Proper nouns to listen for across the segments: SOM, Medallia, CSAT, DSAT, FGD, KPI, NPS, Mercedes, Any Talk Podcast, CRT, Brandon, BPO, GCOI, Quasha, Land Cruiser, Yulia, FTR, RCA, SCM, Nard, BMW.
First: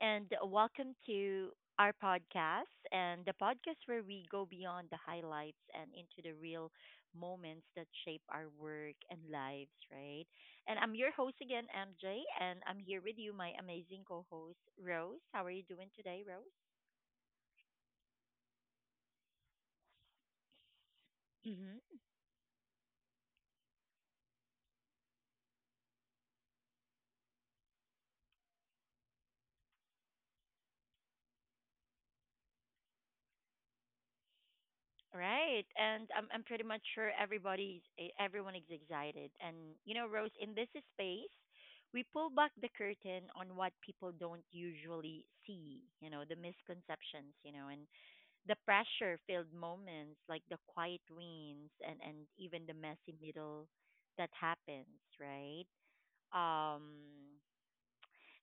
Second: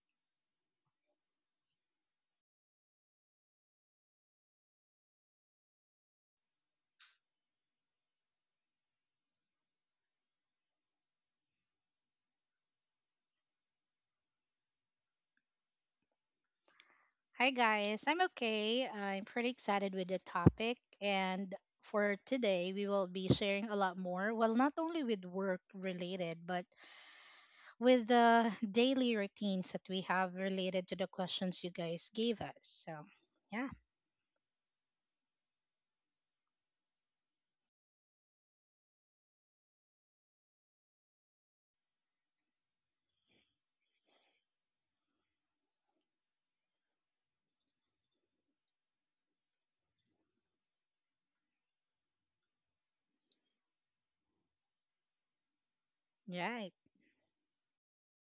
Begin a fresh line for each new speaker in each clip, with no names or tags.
and welcome to our podcast and the podcast where we go beyond the highlights and into the real moments that shape our work and lives, right? And I'm your host again, MJ, and I'm here with you, my amazing co host, Rose. How are you doing today, Rose?
Hi guys, I'm okay. I'm pretty excited with the topic and
Mm-hmm.
for today we will be sharing a lot more, well not only with work related but with the daily routines that we have related to the questions you guys gave us. So, yeah.
Right. And I'm pretty much sure everyone is excited. And you know, Rose, in this space, we pull back the curtain on what people don't usually see, you know, the misconceptions, you know, and the pressure filled moments like the quiet wins and even the messy middle that happens, right?
Right.
Um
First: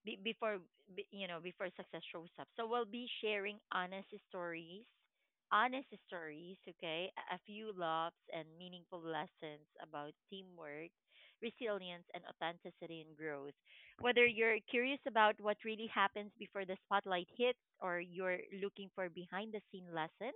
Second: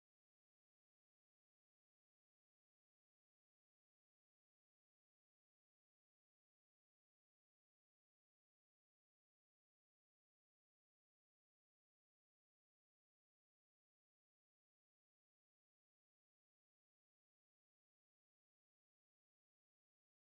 be, before be, you know Before success shows up. So we'll be sharing honest stories, okay? A few laughs and meaningful lessons about teamwork, resilience, and authenticity and growth. Whether you're curious about what really happens before the spotlight hits or you're looking for behind the scene lessons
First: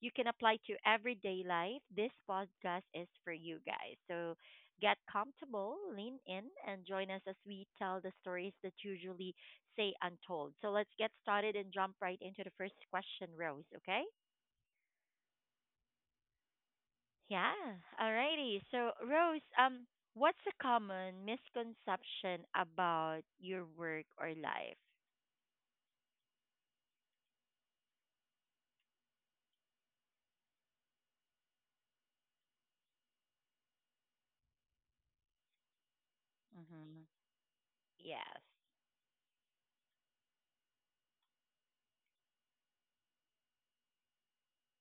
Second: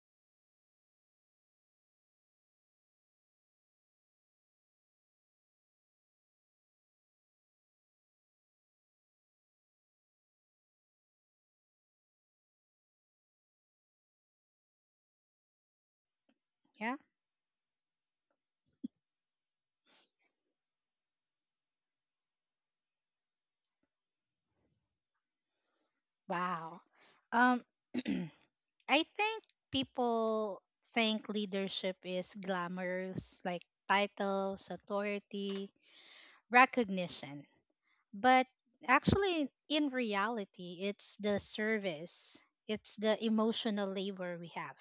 you can apply to everyday life, this podcast is for you guys. So get comfortable, lean in, and join us as we tell the stories that usually say untold. So let's get started and jump right into the first question, Rose, okay?
Yeah.
Yeah, alrighty. So, Rose, what's a common misconception about your work or life?
Wow. Um I think people think leadership is glamorous, like titles, authority,
Mm-hmm.
recognition.
Yes.
But actually, in reality, it's the service, it's the emotional labor we have,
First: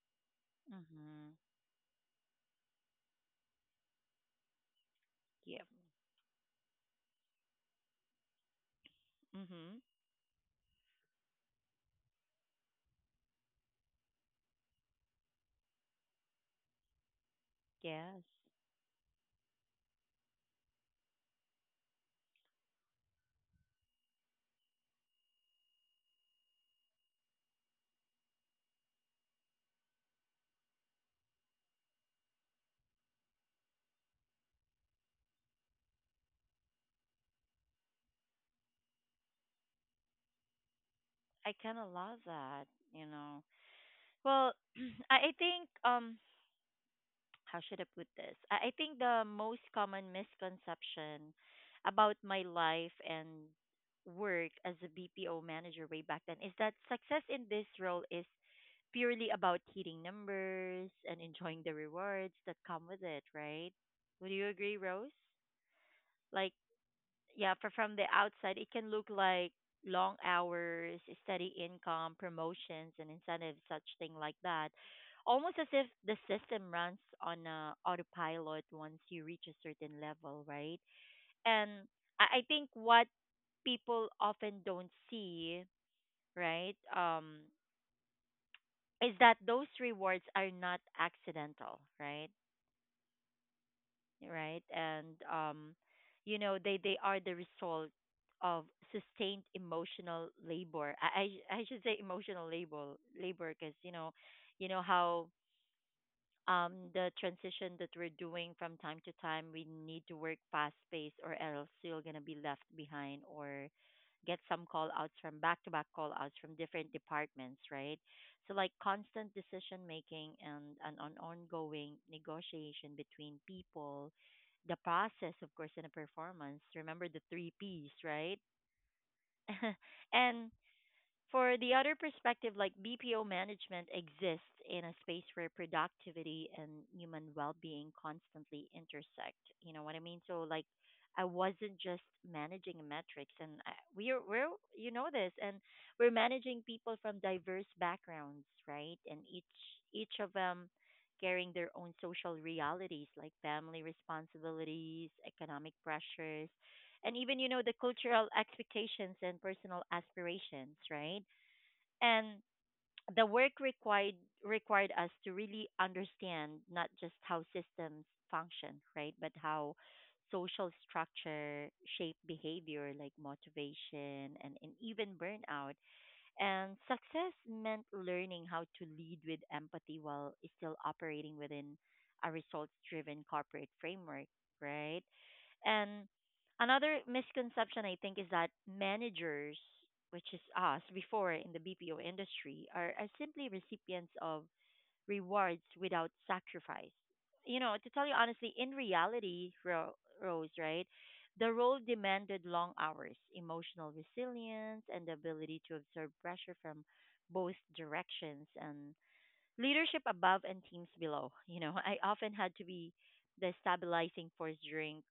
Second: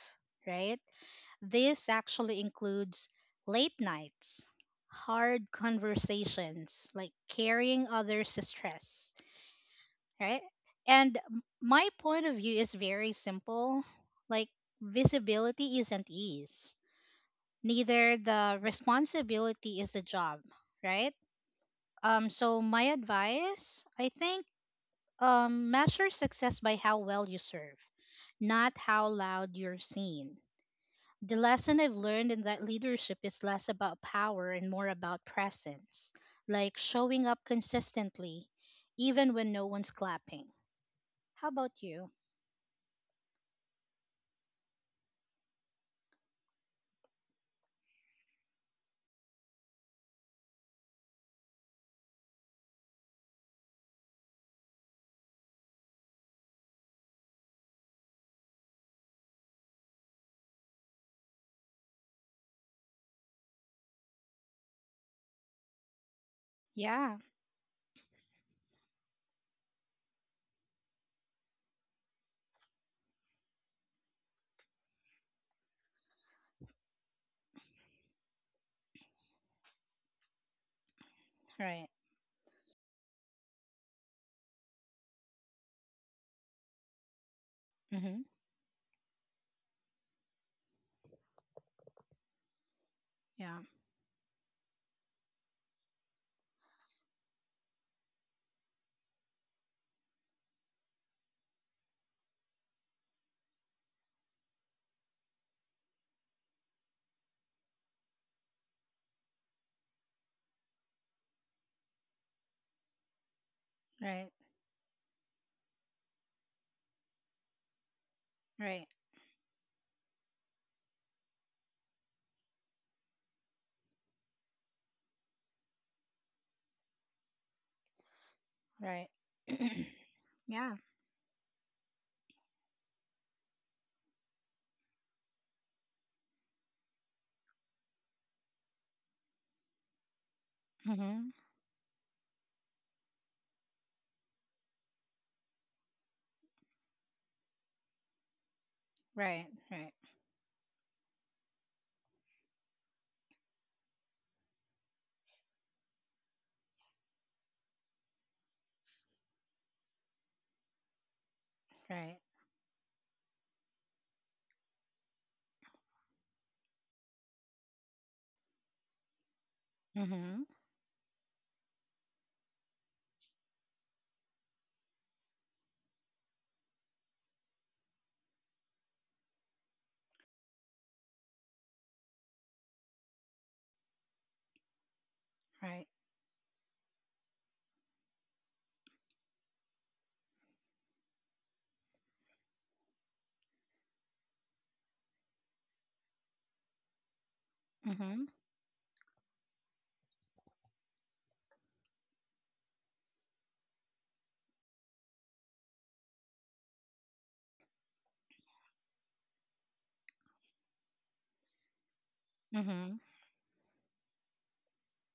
right?
Mm-hmm.
This actually includes late nights, hard
Yeah.
conversations, like carrying others' stress,
Mm-hmm.
right? And my point of view is very simple, like, visibility isn't ease, neither
Yes.
the responsibility is the job, right? So my advice, I think, measure success by how well you serve, not how loud you're seen. The lesson I've learned in that leadership is less about power and more about presence, like showing up consistently, even when no one's clapping. How
I
about
kind of
you?
love that, you know. Well, I think how should I put this? I think the most common misconception about my life and work as a BPO manager way back then is that success in this role is purely about hitting numbers and enjoying the rewards that come with it, right? Would you agree, Rose? Like
Yeah,
yeah, for from the outside, it can look like long hours, steady income, promotions, and incentives, such thing like that. Almost as if the system runs on a autopilot once you reach a certain level, right? And
right.
I think what people often don't see, right,
Mm-hmm.
is that those rewards are not accidental, right?
Yeah,
Right? And you know, they are the result of sustained emotional labor. I should say emotional labor because you know how the transition that we're doing from time to time, we need to work fast paced, or else you're gonna be left behind or
right,
get some call outs from back to back call outs from different departments, right? So like
right,
constant decision making and an ongoing negotiation between people, the process, of course, and the performance. Remember the three P's, right?
right.
And
Yeah,
for the other perspective, like BPO management exists in a space where productivity and human well being constantly intersect. You know what I mean? So, like,
mm-hmm.
I wasn't just managing metrics, and I, we're, you know, this, and we're managing people from diverse backgrounds, right? And
Right,
each,
right,
each of them carrying their own social realities like family responsibilities, economic pressures, and even, you know, the cultural expectations and personal aspirations, right?
right.
And the work required us to really understand not just how systems function, right, but how
Mm-hmm.
social structure shape behavior like motivation and even burnout, and success meant learning how to lead with empathy while still operating within a results driven corporate framework, right?
Right.
And another misconception I think is that managers, which is us before in the BPO industry, are simply recipients of rewards without sacrifice. You know, to tell you
Mm-hmm.
honestly, in reality, Rose, right? The role demanded long hours, emotional resilience, and the ability to absorb pressure from both directions and leadership above and teams below. You know, I often had to
Mm-hmm.
be the stabilizing force during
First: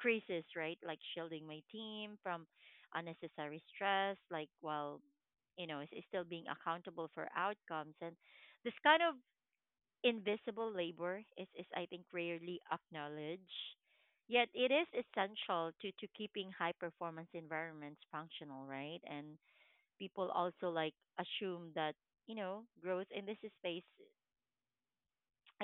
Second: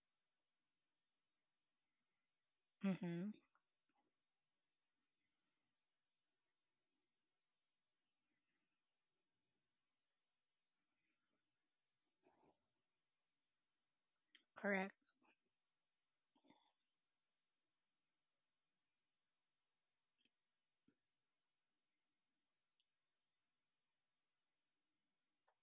creases, right? Like shielding my team from
Mm-hmm.
unnecessary stress, like while, you know, still being accountable for outcomes. And this kind of invisible labor is I think, rarely acknowledged. Yet it is
Correct.
essential to keeping high performance environments functional, right? And people also like assume that, you know, growth in this space,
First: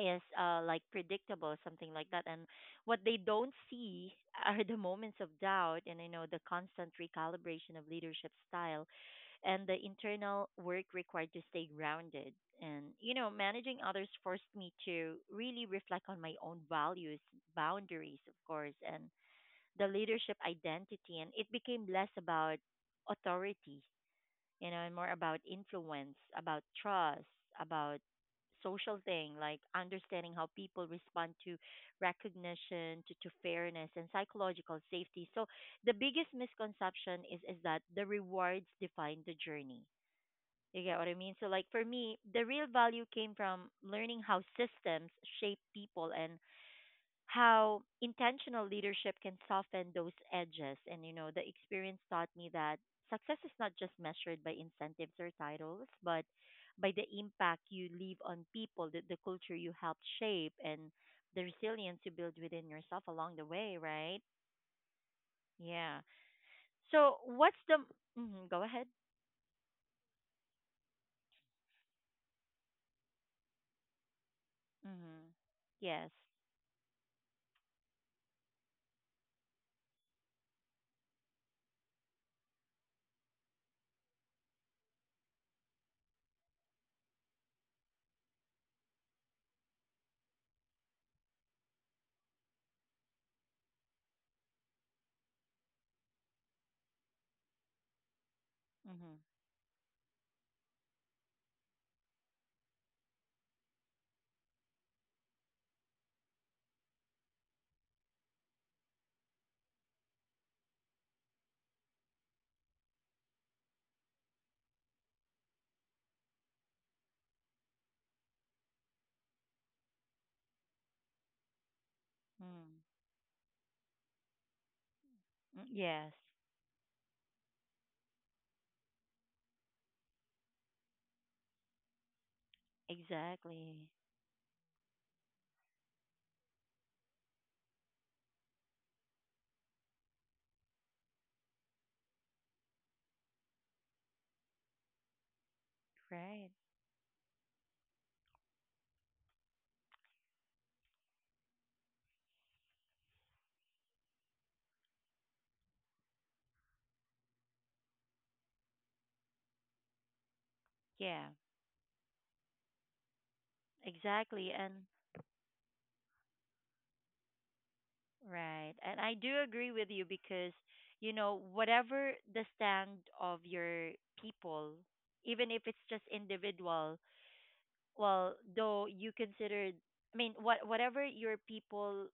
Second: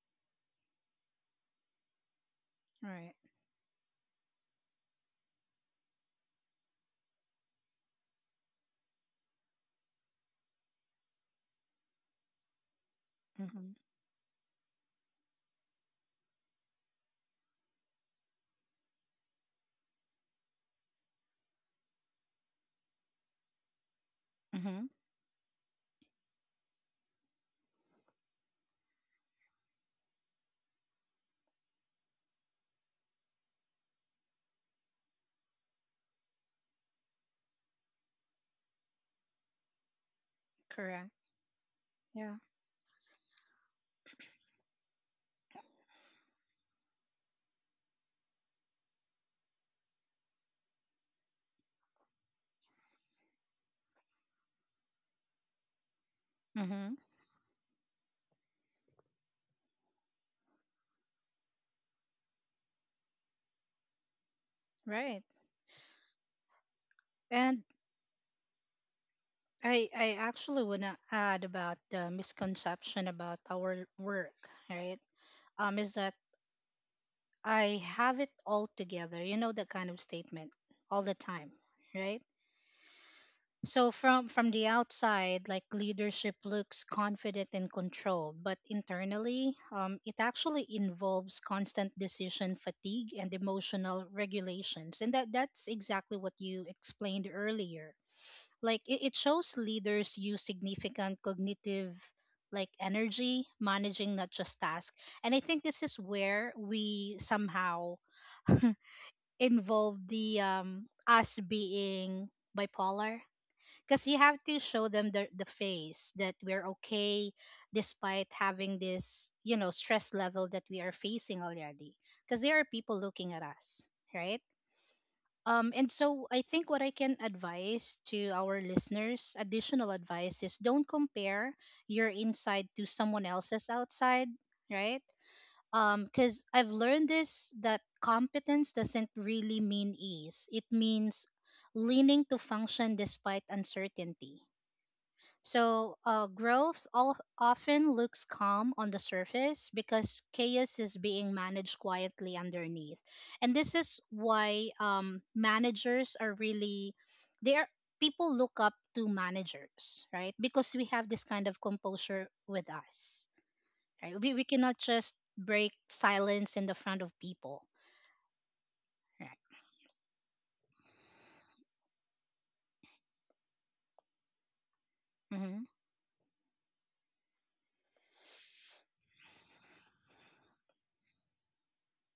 yes, like predictable something like that. And what
Right.
they don't see are the moments of doubt and you know the constant recalibration of leadership style and the internal work required to stay grounded. And you know
Mm-hmm.
managing others forced me to really reflect on my own values, boundaries of course, and the leadership identity. And it became less about authority, you know,
Mm-hmm.
and more about influence, about trust, about social thing, like understanding how people respond to recognition, to fairness and psychological safety. So the biggest misconception is that the rewards define the journey. You get what
Correct.
I mean? So like for me,
Yeah.
the real value came from learning how systems shape people and how intentional leadership can soften those edges. And, you know, the experience taught me that success is not just measured by incentives or titles, but by
Mm-hmm.
the impact you leave on people, the culture you help shape, and the resilience you build within yourself along the way, right?
Right.
Yeah. So, what's
And
the. Mhm, go ahead.
I actually wanna add about the misconception about our work, right?
Hmm.
Is
Yes.
that I have it all together. You know, that kind of statement all the time, right? So from the outside, like leadership looks confident and controlled, but internally, it actually involves constant decision fatigue and emotional regulations, and that's exactly what you explained earlier. Like, it
Hmm.
shows leaders use significant cognitive, like, energy managing not just tasks. And I think this is where we somehow involve the us being bipolar, because you have to show them the face that we're okay despite having this, you know, stress level that we are facing already, because there are
Mm.
people looking at us, right?
Mm,
um, and
yes.
so I think what I can advise to our listeners, additional advice is, don't compare your inside to someone else's
Exactly.
outside, right? Because I've learned this, that competence doesn't really mean ease. It means leaning to function despite uncertainty. So,
Right.
growth all often looks calm on the surface because chaos is being managed quietly underneath. And this is why, managers are really, they are, people look up to managers, right? Because we have this
Yeah.
kind of composure with us, right? We
Exactly.
cannot
And
just break silence in the front of people,
right. And I
right?
do agree with you because, you know, whatever the stand of your people, even if
Hmm.
it's just individual, well, though you consider, I mean, whatever your people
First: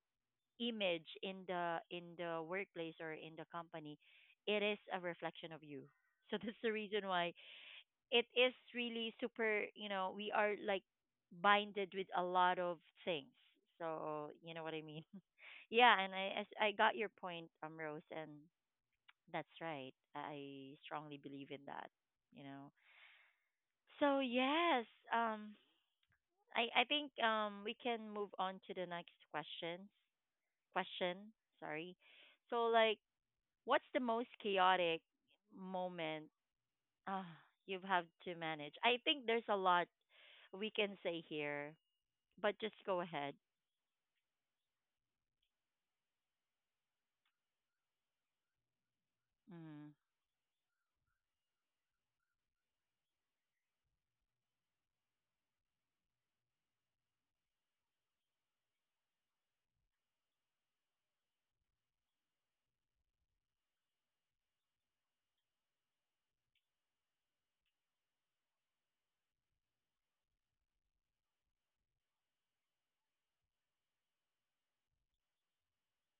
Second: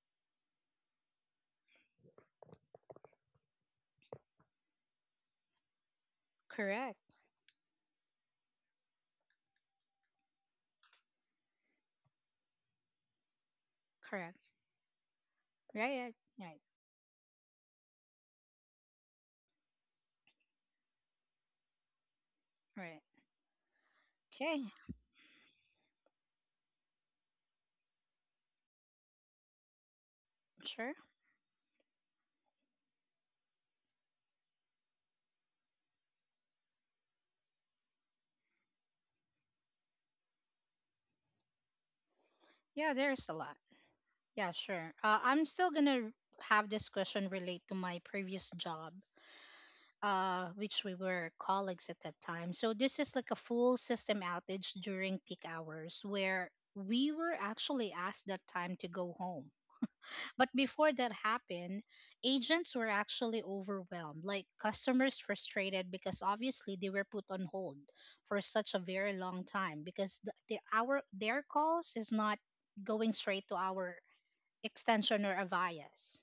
image in the workplace or in the company, it is a reflection of you. So that's the
Correct,
reason why it is really super, you know, we are like binded with a lot of things. So,
correct,
you know what I mean?
right,
Yeah, and
right, right.
I got your point, Rose, and that's right. I strongly believe in that, you know.
Right.
So,
Okay,
yes, um I think we can move on to the next question.
sure.
Question, sorry. So like what's the most chaotic moment, ah, you have to manage. I think there's a lot we can say here, but just
Yeah,
go
there's a
ahead.
lot. Yeah, sure. I'm still gonna have this question relate to my previous job,
Mm,
which we were colleagues at that time. So this is like a full system outage during peak hours where we were actually asked that time to go home. But before that happened, agents were actually overwhelmed, like customers frustrated, because obviously they were put on hold for such a very long time because the our their calls is not going straight to our extension or a bias,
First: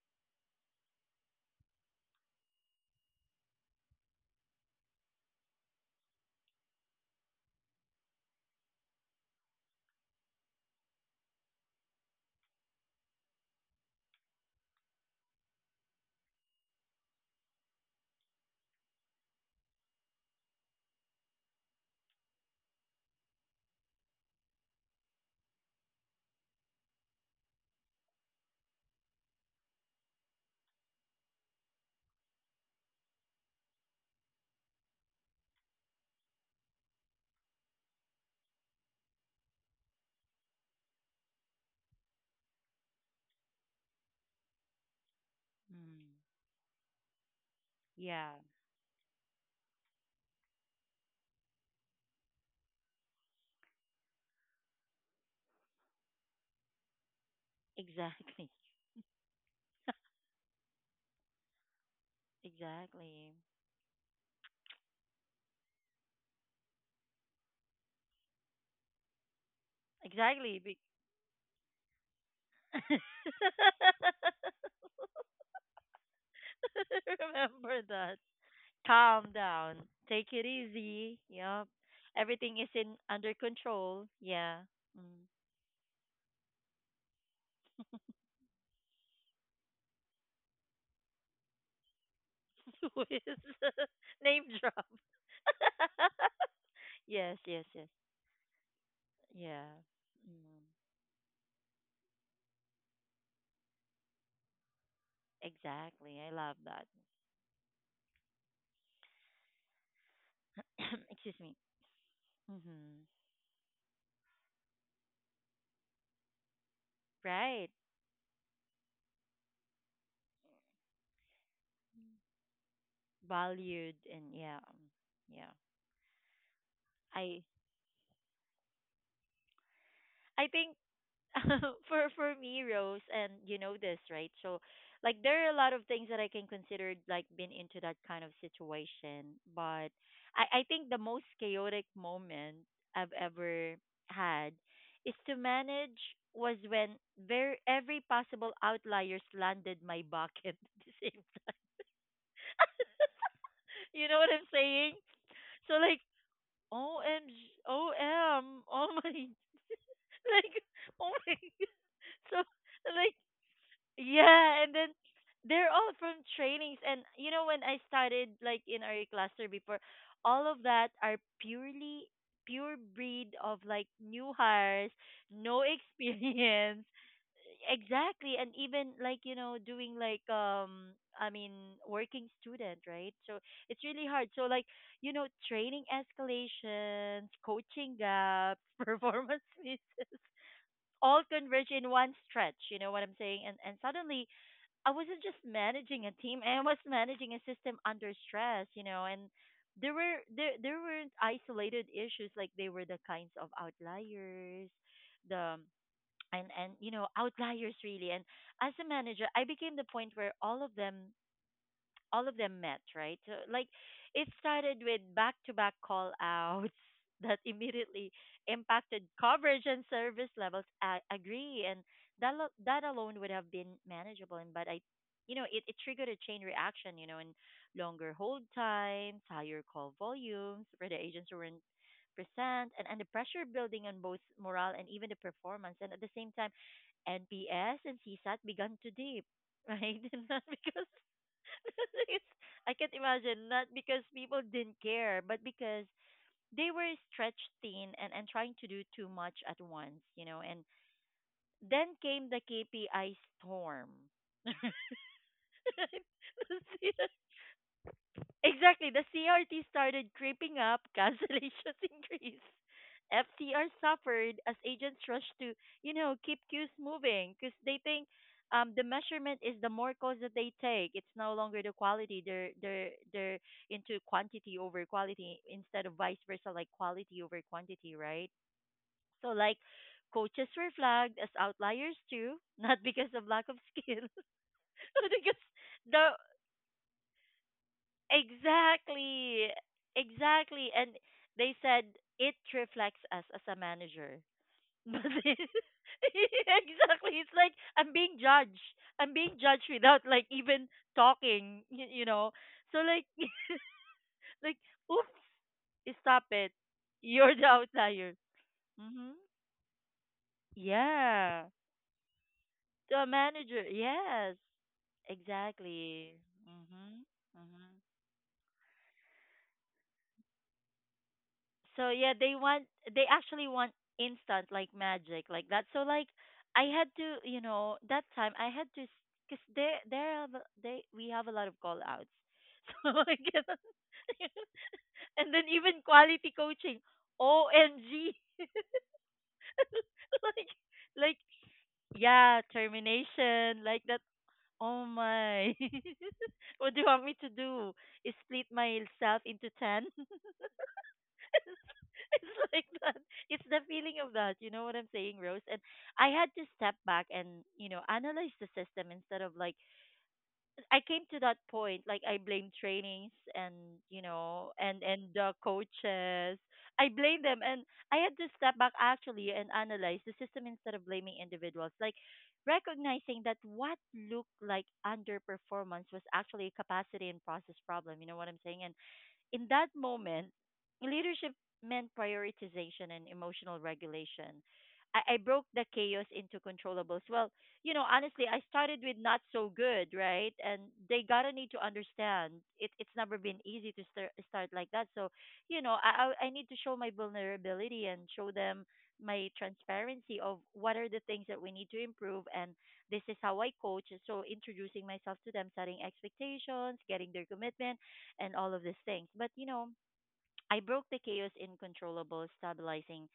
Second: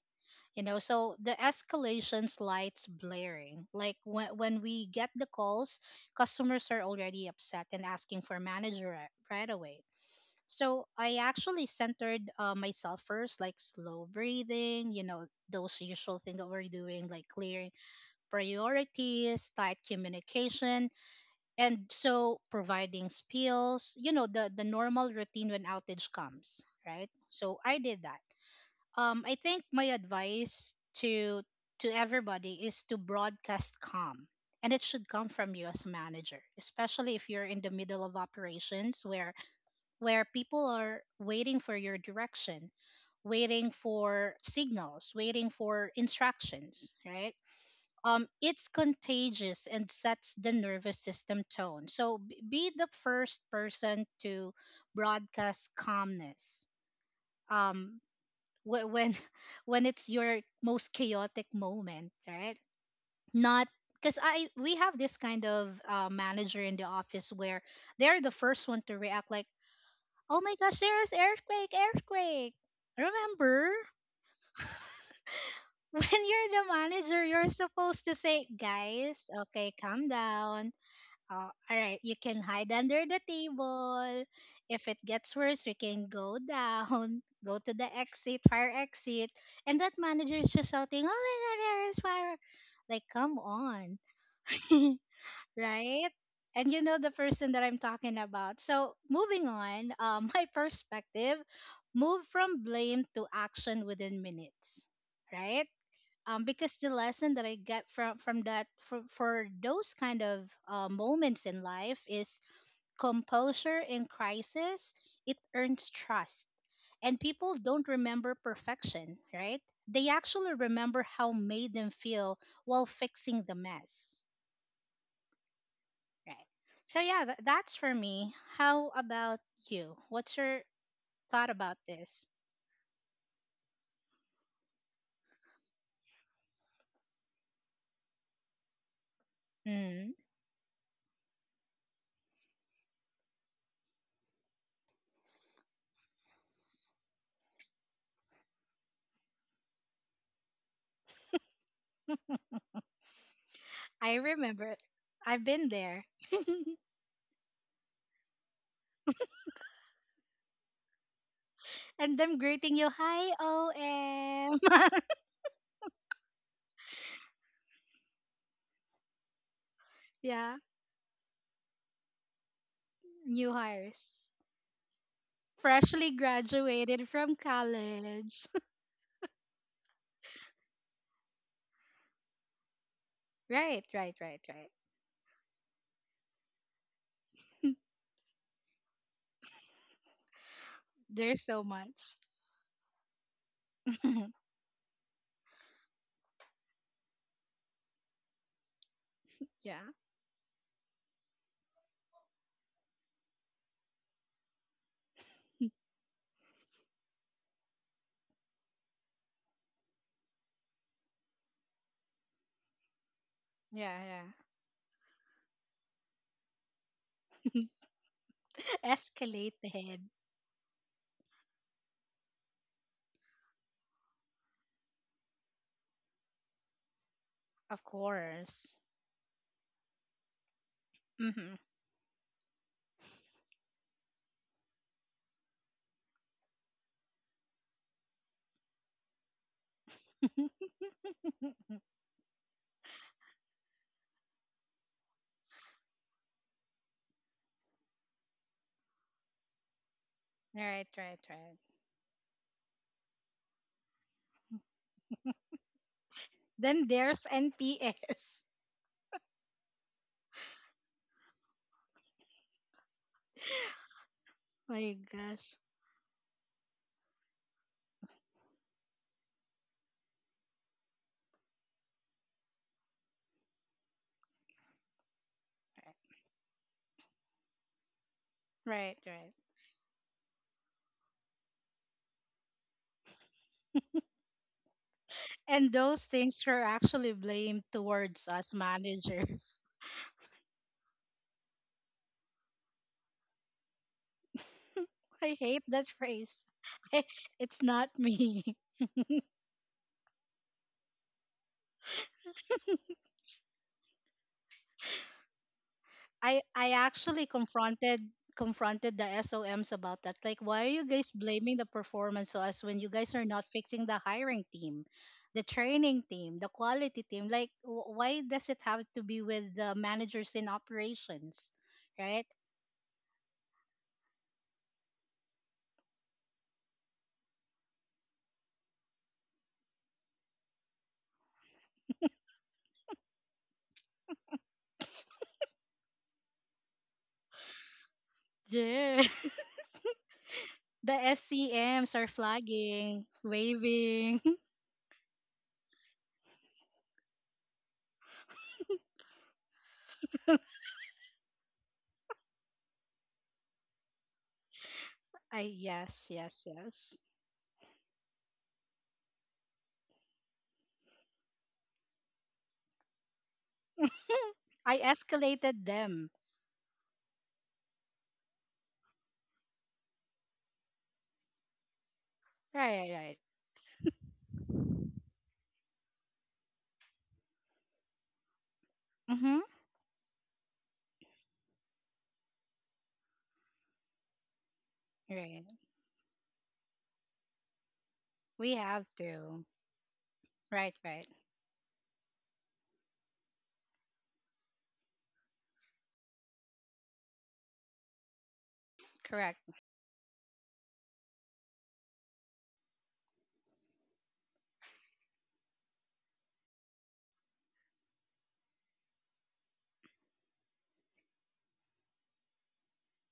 you know. So the escalations lights blaring, like when we get the calls, customers are already upset and asking for manager right away. So I actually centered, myself first, like slow breathing, you know, those usual things that we're doing, like clearing priorities, tight communication, and so providing spills, you know, the normal routine when outage comes, right? So I did that. I think my advice to everybody is to broadcast calm, and it should come from you as a manager, especially if you're in the middle of operations where people are waiting for your direction, waiting for signals, waiting for
mm,
instructions, right?
yeah,
It's contagious and sets the nervous system tone. So be the first person to broadcast calmness. Um,
exactly,
when when it's your most chaotic moment, right?
exactly,
Not because I, we have this kind of, manager in the office where they're the first one to react, like, "Oh my
exactly. Be-
gosh, there is earthquake, earthquake." Remember, when you're the manager, you're
Remember
supposed to
that.
say, "Guys,
Calm
okay,
down.
calm
Take it
down.
easy. Yep.
All right, you can
Everything is
hide
in
under the
under control.
table.
Yeah.
If it
Mm.
gets worse, we can go down, go to the exit, fire exit." And that manager is just shouting, "Oh my God, there is fire." Like,
Who is
come on,
name drop?
right? And you know the
Yes,
person that
yes,
I'm
yes.
talking about. So, moving
Yeah.
on, my
Mm.
perspective, move from blame to action within minutes, right?
Exactly. I
um,
love
because
that.
the lesson that I get from that for those kind of,
Excuse
moments
me.
in life, is
Hmm.
composure in crisis. It earns trust, and people
Right.
don't remember perfection, right? They actually remember how made them feel while fixing the
Valued
mess,
and yeah. Yeah.
right? So yeah, tha
I
that's for me. How about you? What's
I
your
think
thought about this?
for me, Rose, and you know this, right? So, like, there are a lot of things that I can consider like being into that kind of situation. But
Mm,
I think the most chaotic moment I've ever had is to manage was when very every possible outliers landed my bucket at the same time. You
I
know what I'm
remember.
saying?
I've been
So like,
there.
OMG, oh my, like, oh my.
And
So
them greeting you,
like
"Hi, OM."
yeah, and then they're all from trainings. And you know, when I started like in our cluster before, all
Yeah,
of that are pure breed
new
of like
hires,
new hires, no
freshly
experience.
graduated from
Exactly,
college.
and even like you know, doing like I mean, working student, right? So it's
Right,
really
right,
hard.
right,
So like
right.
you know, training escalations, coaching gaps, performance misses, all
There's so
converge in one
much.
stretch. You know what I'm saying? And suddenly I wasn't just managing a team, I was managing a system under stress, you know, and
Yeah,
there weren't isolated issues like they were the kinds of outliers, the and you know, outliers really. And as a manager, I became the point where all of them met, right? So like
yeah, yeah.
it started with back to back call outs that immediately impacted coverage and
Escalated,
service levels. I agree. And that alone would have been manageable and but I, you know, it triggered a chain reaction, you know, and
of
longer hold
course.
times, higher call volumes for the agents who
Hmm.
weren't present, and the pressure building on both morale and even the performance. And at the same time NPS and CSAT began to dip, right? And not because it's, I can't imagine not because people didn't care, but because they were stretched thin and trying to do too much at once, you know. And
Right, right, right.
then came the KPI storm.
Then there's NPS.
Exactly. The CRT started creeping up, cancellations increased. FTR suffered as
My
agents rushed to,
gosh.
you know, keep queues moving because they think the measurement is the more calls that they take. It's no longer the quality. They're into quantity over quality instead of vice versa, like quality over quantity, right?
Right, right.
So
Right.
like coaches were flagged as outliers too, not because of lack of skill, but because
And those
the
things were actually blamed towards us
exactly.
managers.
Exactly. And they said it reflects us as a manager. But
I
it-
hate that phrase.
exactly. It's like
It's not
I'm being
me.
judged. I'm being judged without like even talking, you know. So like like oops, stop
I,
it.
I actually
You're the
confronted
outlier.
confronted the
Mhm.
SOMs about that. Like, why are you guys
Yeah.
blaming the performance to us when you
To a
guys are not
manager.
fixing the
Yes.
hiring team, the training
Exactly.
team, the
Mhm.
quality team? Like,
Mhm.
why does it have to be with the managers in operations,
So yeah,
right?
they want they actually want instant like magic like that. So like I had to, you know, that time I had to because there have a- they we have a lot of call outs. So I cannot, and then even quality coaching. OMG.
Yeah.
like
The
like
SCMs are
yeah,
flagging,
termination like that.
waving.
Oh my. What do you want me to do? Is split myself into 10? It's like that. It's the feeling of that. You know what I'm saying,
I,
Rose? And I
yes,
had to
yes,
step
yes.
back and, you know, analyze the system instead of like I came to that point, like I blame trainings and, you know,
I
and the
escalated them.
coaches. I blame them and I had to step back actually and analyze the system instead of blaming individuals. Like
Right, right, right.
recognizing that what looked like underperformance was actually a capacity and process problem. You know what I'm saying? And
Mm-hmm.
in that moment, leadership meant prioritization and emotional regulation. I broke
Right.
the chaos into controllables. Well, you know, honestly, I
We
started
have
with not
to.
so good, right? And
Right,
they
right.
gotta need to understand it. It's never been easy to start like that. So, you know, I need to show my vulnerability and show them my
Correct.
transparency of what are the things that we need to improve and this is how I coach. So introducing myself to them, setting expectations, getting their commitment and all of these things. But you know, I broke the chaos in stabilizing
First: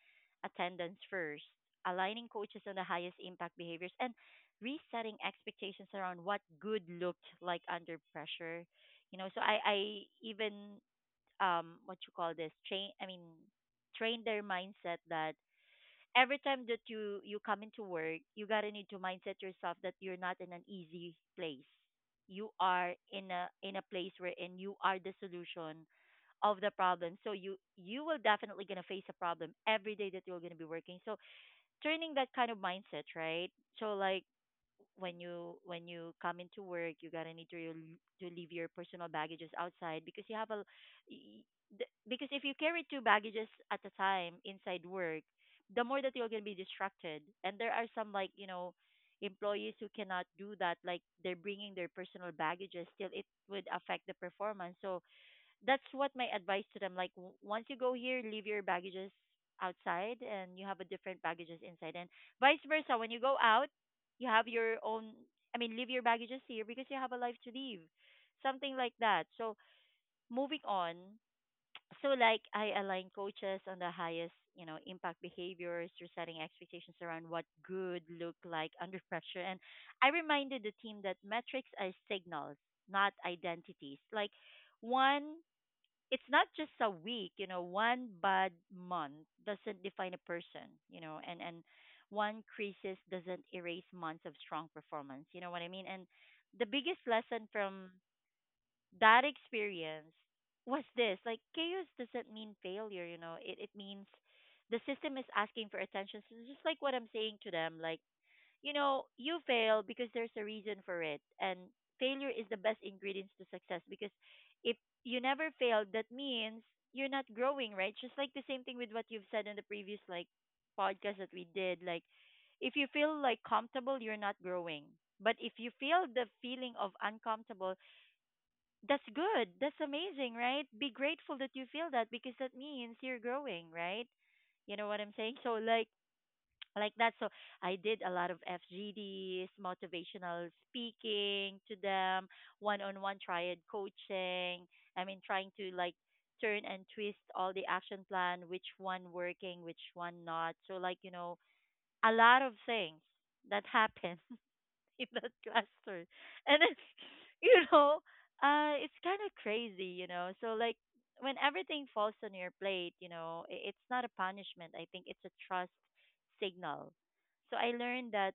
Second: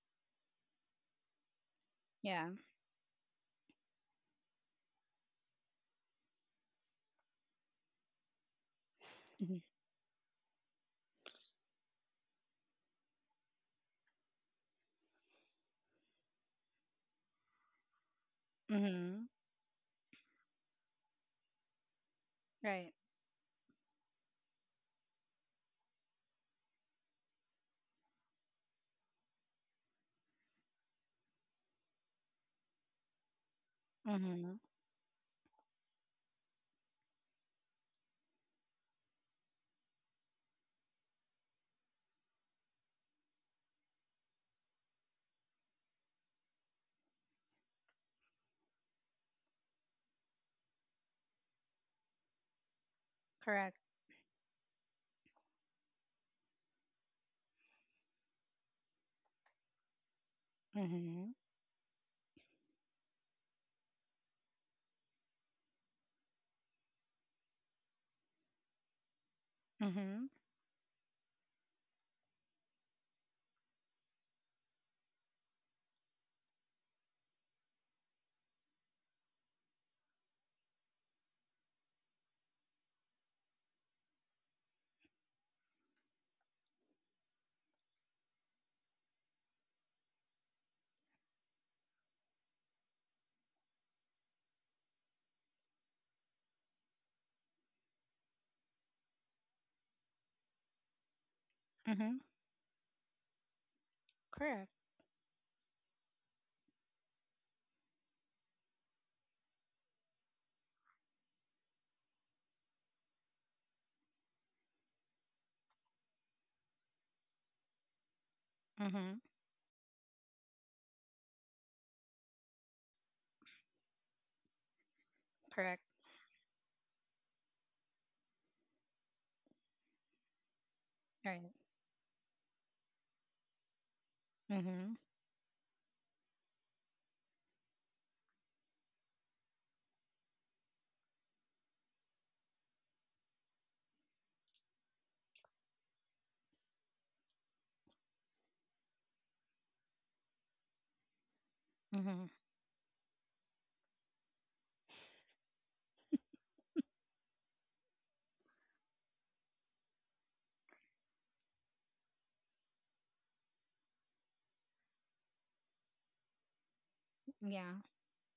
attendance first, aligning
Yeah.
coaches on the highest impact behaviors, and resetting expectations around what good looked like under pressure. You know, so
Mm-hmm.
I even what you call this train I mean train their mindset that every time that you come into work, you gotta need to
Mm-hmm.
mindset yourself that you're not in an easy place. You
Right.
are in a place wherein you are the solution of the problem. So you will definitely gonna face a problem every day that you're gonna be working. So turning that kind of mindset, right? So like
Mm-hmm.
when you come into work, you gotta need to to leave your personal baggages outside because you have a y- because if you carry two baggages at a time inside work, the more that you're gonna be distracted. And there are some like you know employees who cannot do that, like they're bringing their personal baggages. Still, it would
Correct.
affect the performance. So that's what my advice to them like once you go here leave your baggages outside and you have a different
Mm-hmm.
baggages inside and vice versa when you go out you have your own I mean leave your baggages here because you have a life to live something like that. So
Mm-hmm.
moving on. So like I align coaches on the highest, you know, impact behaviors through setting expectations around what good look like under pressure, and I reminded the team that metrics are signals not identities. Like one it's not just a week, you know, one bad month doesn't define a person, you know, and one crisis doesn't erase months of strong performance. You know what I mean? And the biggest lesson from that experience was this, like chaos
Mm-hmm.
doesn't mean failure, you know, it means
Correct.
the system is asking for attention. So just like what I'm saying to them, like you know, you fail because there's a reason for it. And failure is the best ingredients to success because if you never fail, that means you're not growing, right? Just like the same thing with what
Mm-hmm.
you've said in the previous like podcast that we did. Like if you feel like comfortable, you're not growing. But if you
Correct.
feel the feeling of uncomfortable, that's good. That's amazing, right? Be grateful
Right.
that you feel that because that means you're growing, right? You know
Mm-hmm.
what I'm saying? So like that. So I did a lot of FGDs, motivational speaking to them, one on one triad coaching. I mean, trying to like turn and twist all the action plan, which one working, which one not. So, like, you know, a
Mm-hmm.
lot of things that happen. In that classroom. And then, you know, it's kind of crazy, you know. So like when everything falls on your plate, you know, it's not a punishment. I think it's a trust signal. So I
Yeah.
learned that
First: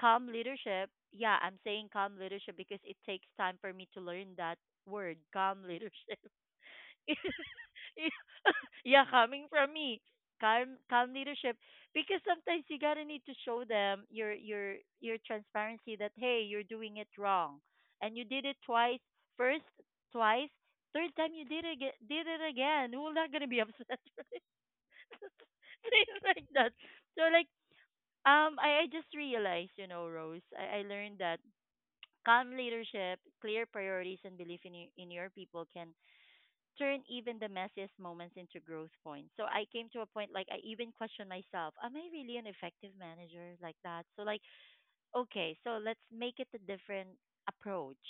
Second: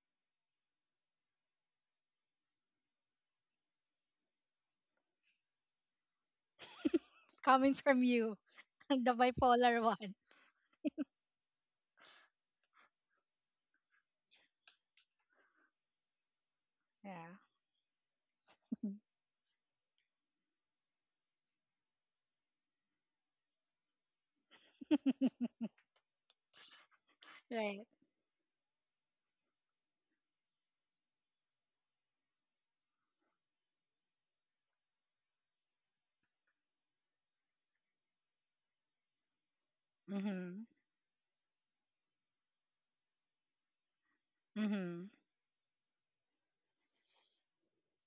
calm leadership. Yeah, I'm saying calm leadership because it takes time for me to learn that word, calm leadership.
Coming from you,
Yeah,
the
coming from
bipolar
me,
one.
calm leadership. Because sometimes you gotta need to show them your transparency that hey, you're doing it
Yeah.
wrong, and you did it twice. First, twice, third time you did it did it again. Who's not gonna be upset? Right? Things like that. So like
Right.
I just realized, you know, Rose, I learned that calm leadership, clear priorities, and belief in in your people can turn even the messiest moments into growth points. So I came to a point like I
Mm-hmm.
even questioned myself, am I really an effective manager like that? So like
Mm-hmm.
okay, so let's make it a different approach.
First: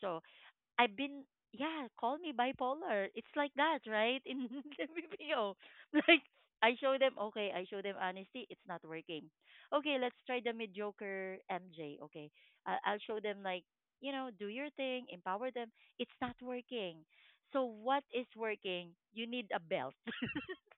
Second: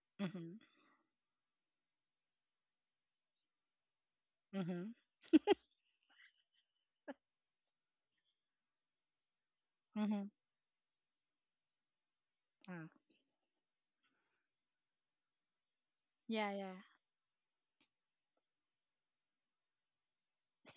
So
Mm-hmm.
I've been yeah, call me bipolar. It's like that, right? In
Mm-hmm.
the video. Like I show them okay, I show them honesty, it's not working. Okay, let's
Mm-hmm.
try the mediocre MJ. Okay. I
Ah.
I'll show them like, you know, do your thing, empower them. It's not
Yeah, yeah.
working. So what is working? You need a belt.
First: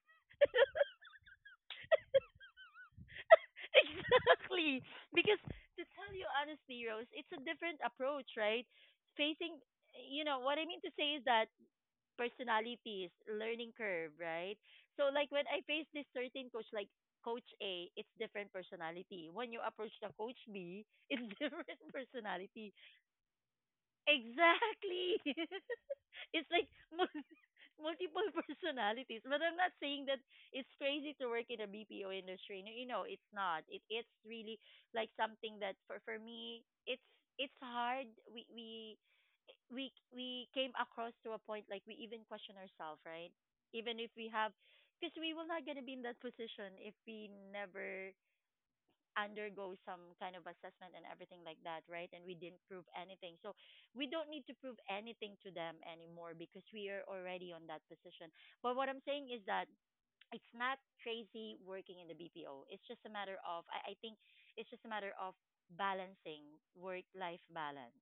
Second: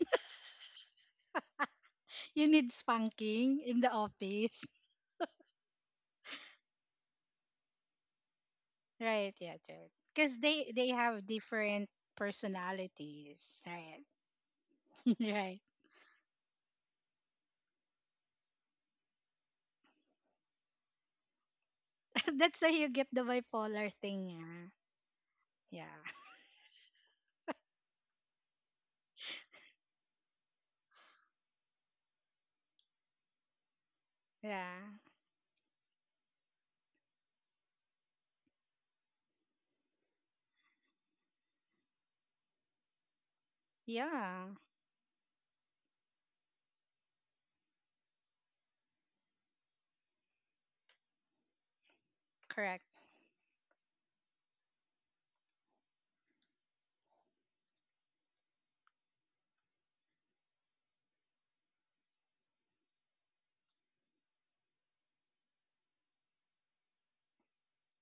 You need spanking in the office.
Exactly. Because to tell you honestly, Rose, it's a different approach, right?
Right, yeah,
Facing,
right.
you
Because
know, what I mean
they
to say is
have
that
different
personalities,
personalities,
learning
right?
curve, right? So like when
Right.
I face this certain coach, like Coach A, it's different personality. When you approach the Coach B, it's different
That's how
personality.
you get the bipolar thing, ah.
Exactly.
Yeah,
It's like multiple personalities. But I'm not saying that it's crazy to work in the BPO industry. No, you know, it's not. It's really
yeah,
like something that for me, it's hard. We we came across to a point like we even question ourselves, right? Even if we
yeah.
have because we will not gonna be in that position if we never undergo some kind of assessment and everything like that, right? And we didn't
Correct.
prove anything. So we don't need to prove anything to them anymore because we are already on that position. But what I'm saying is that it's not crazy working in the BPO. It's just a matter of I think it's just a matter of balancing work life balance,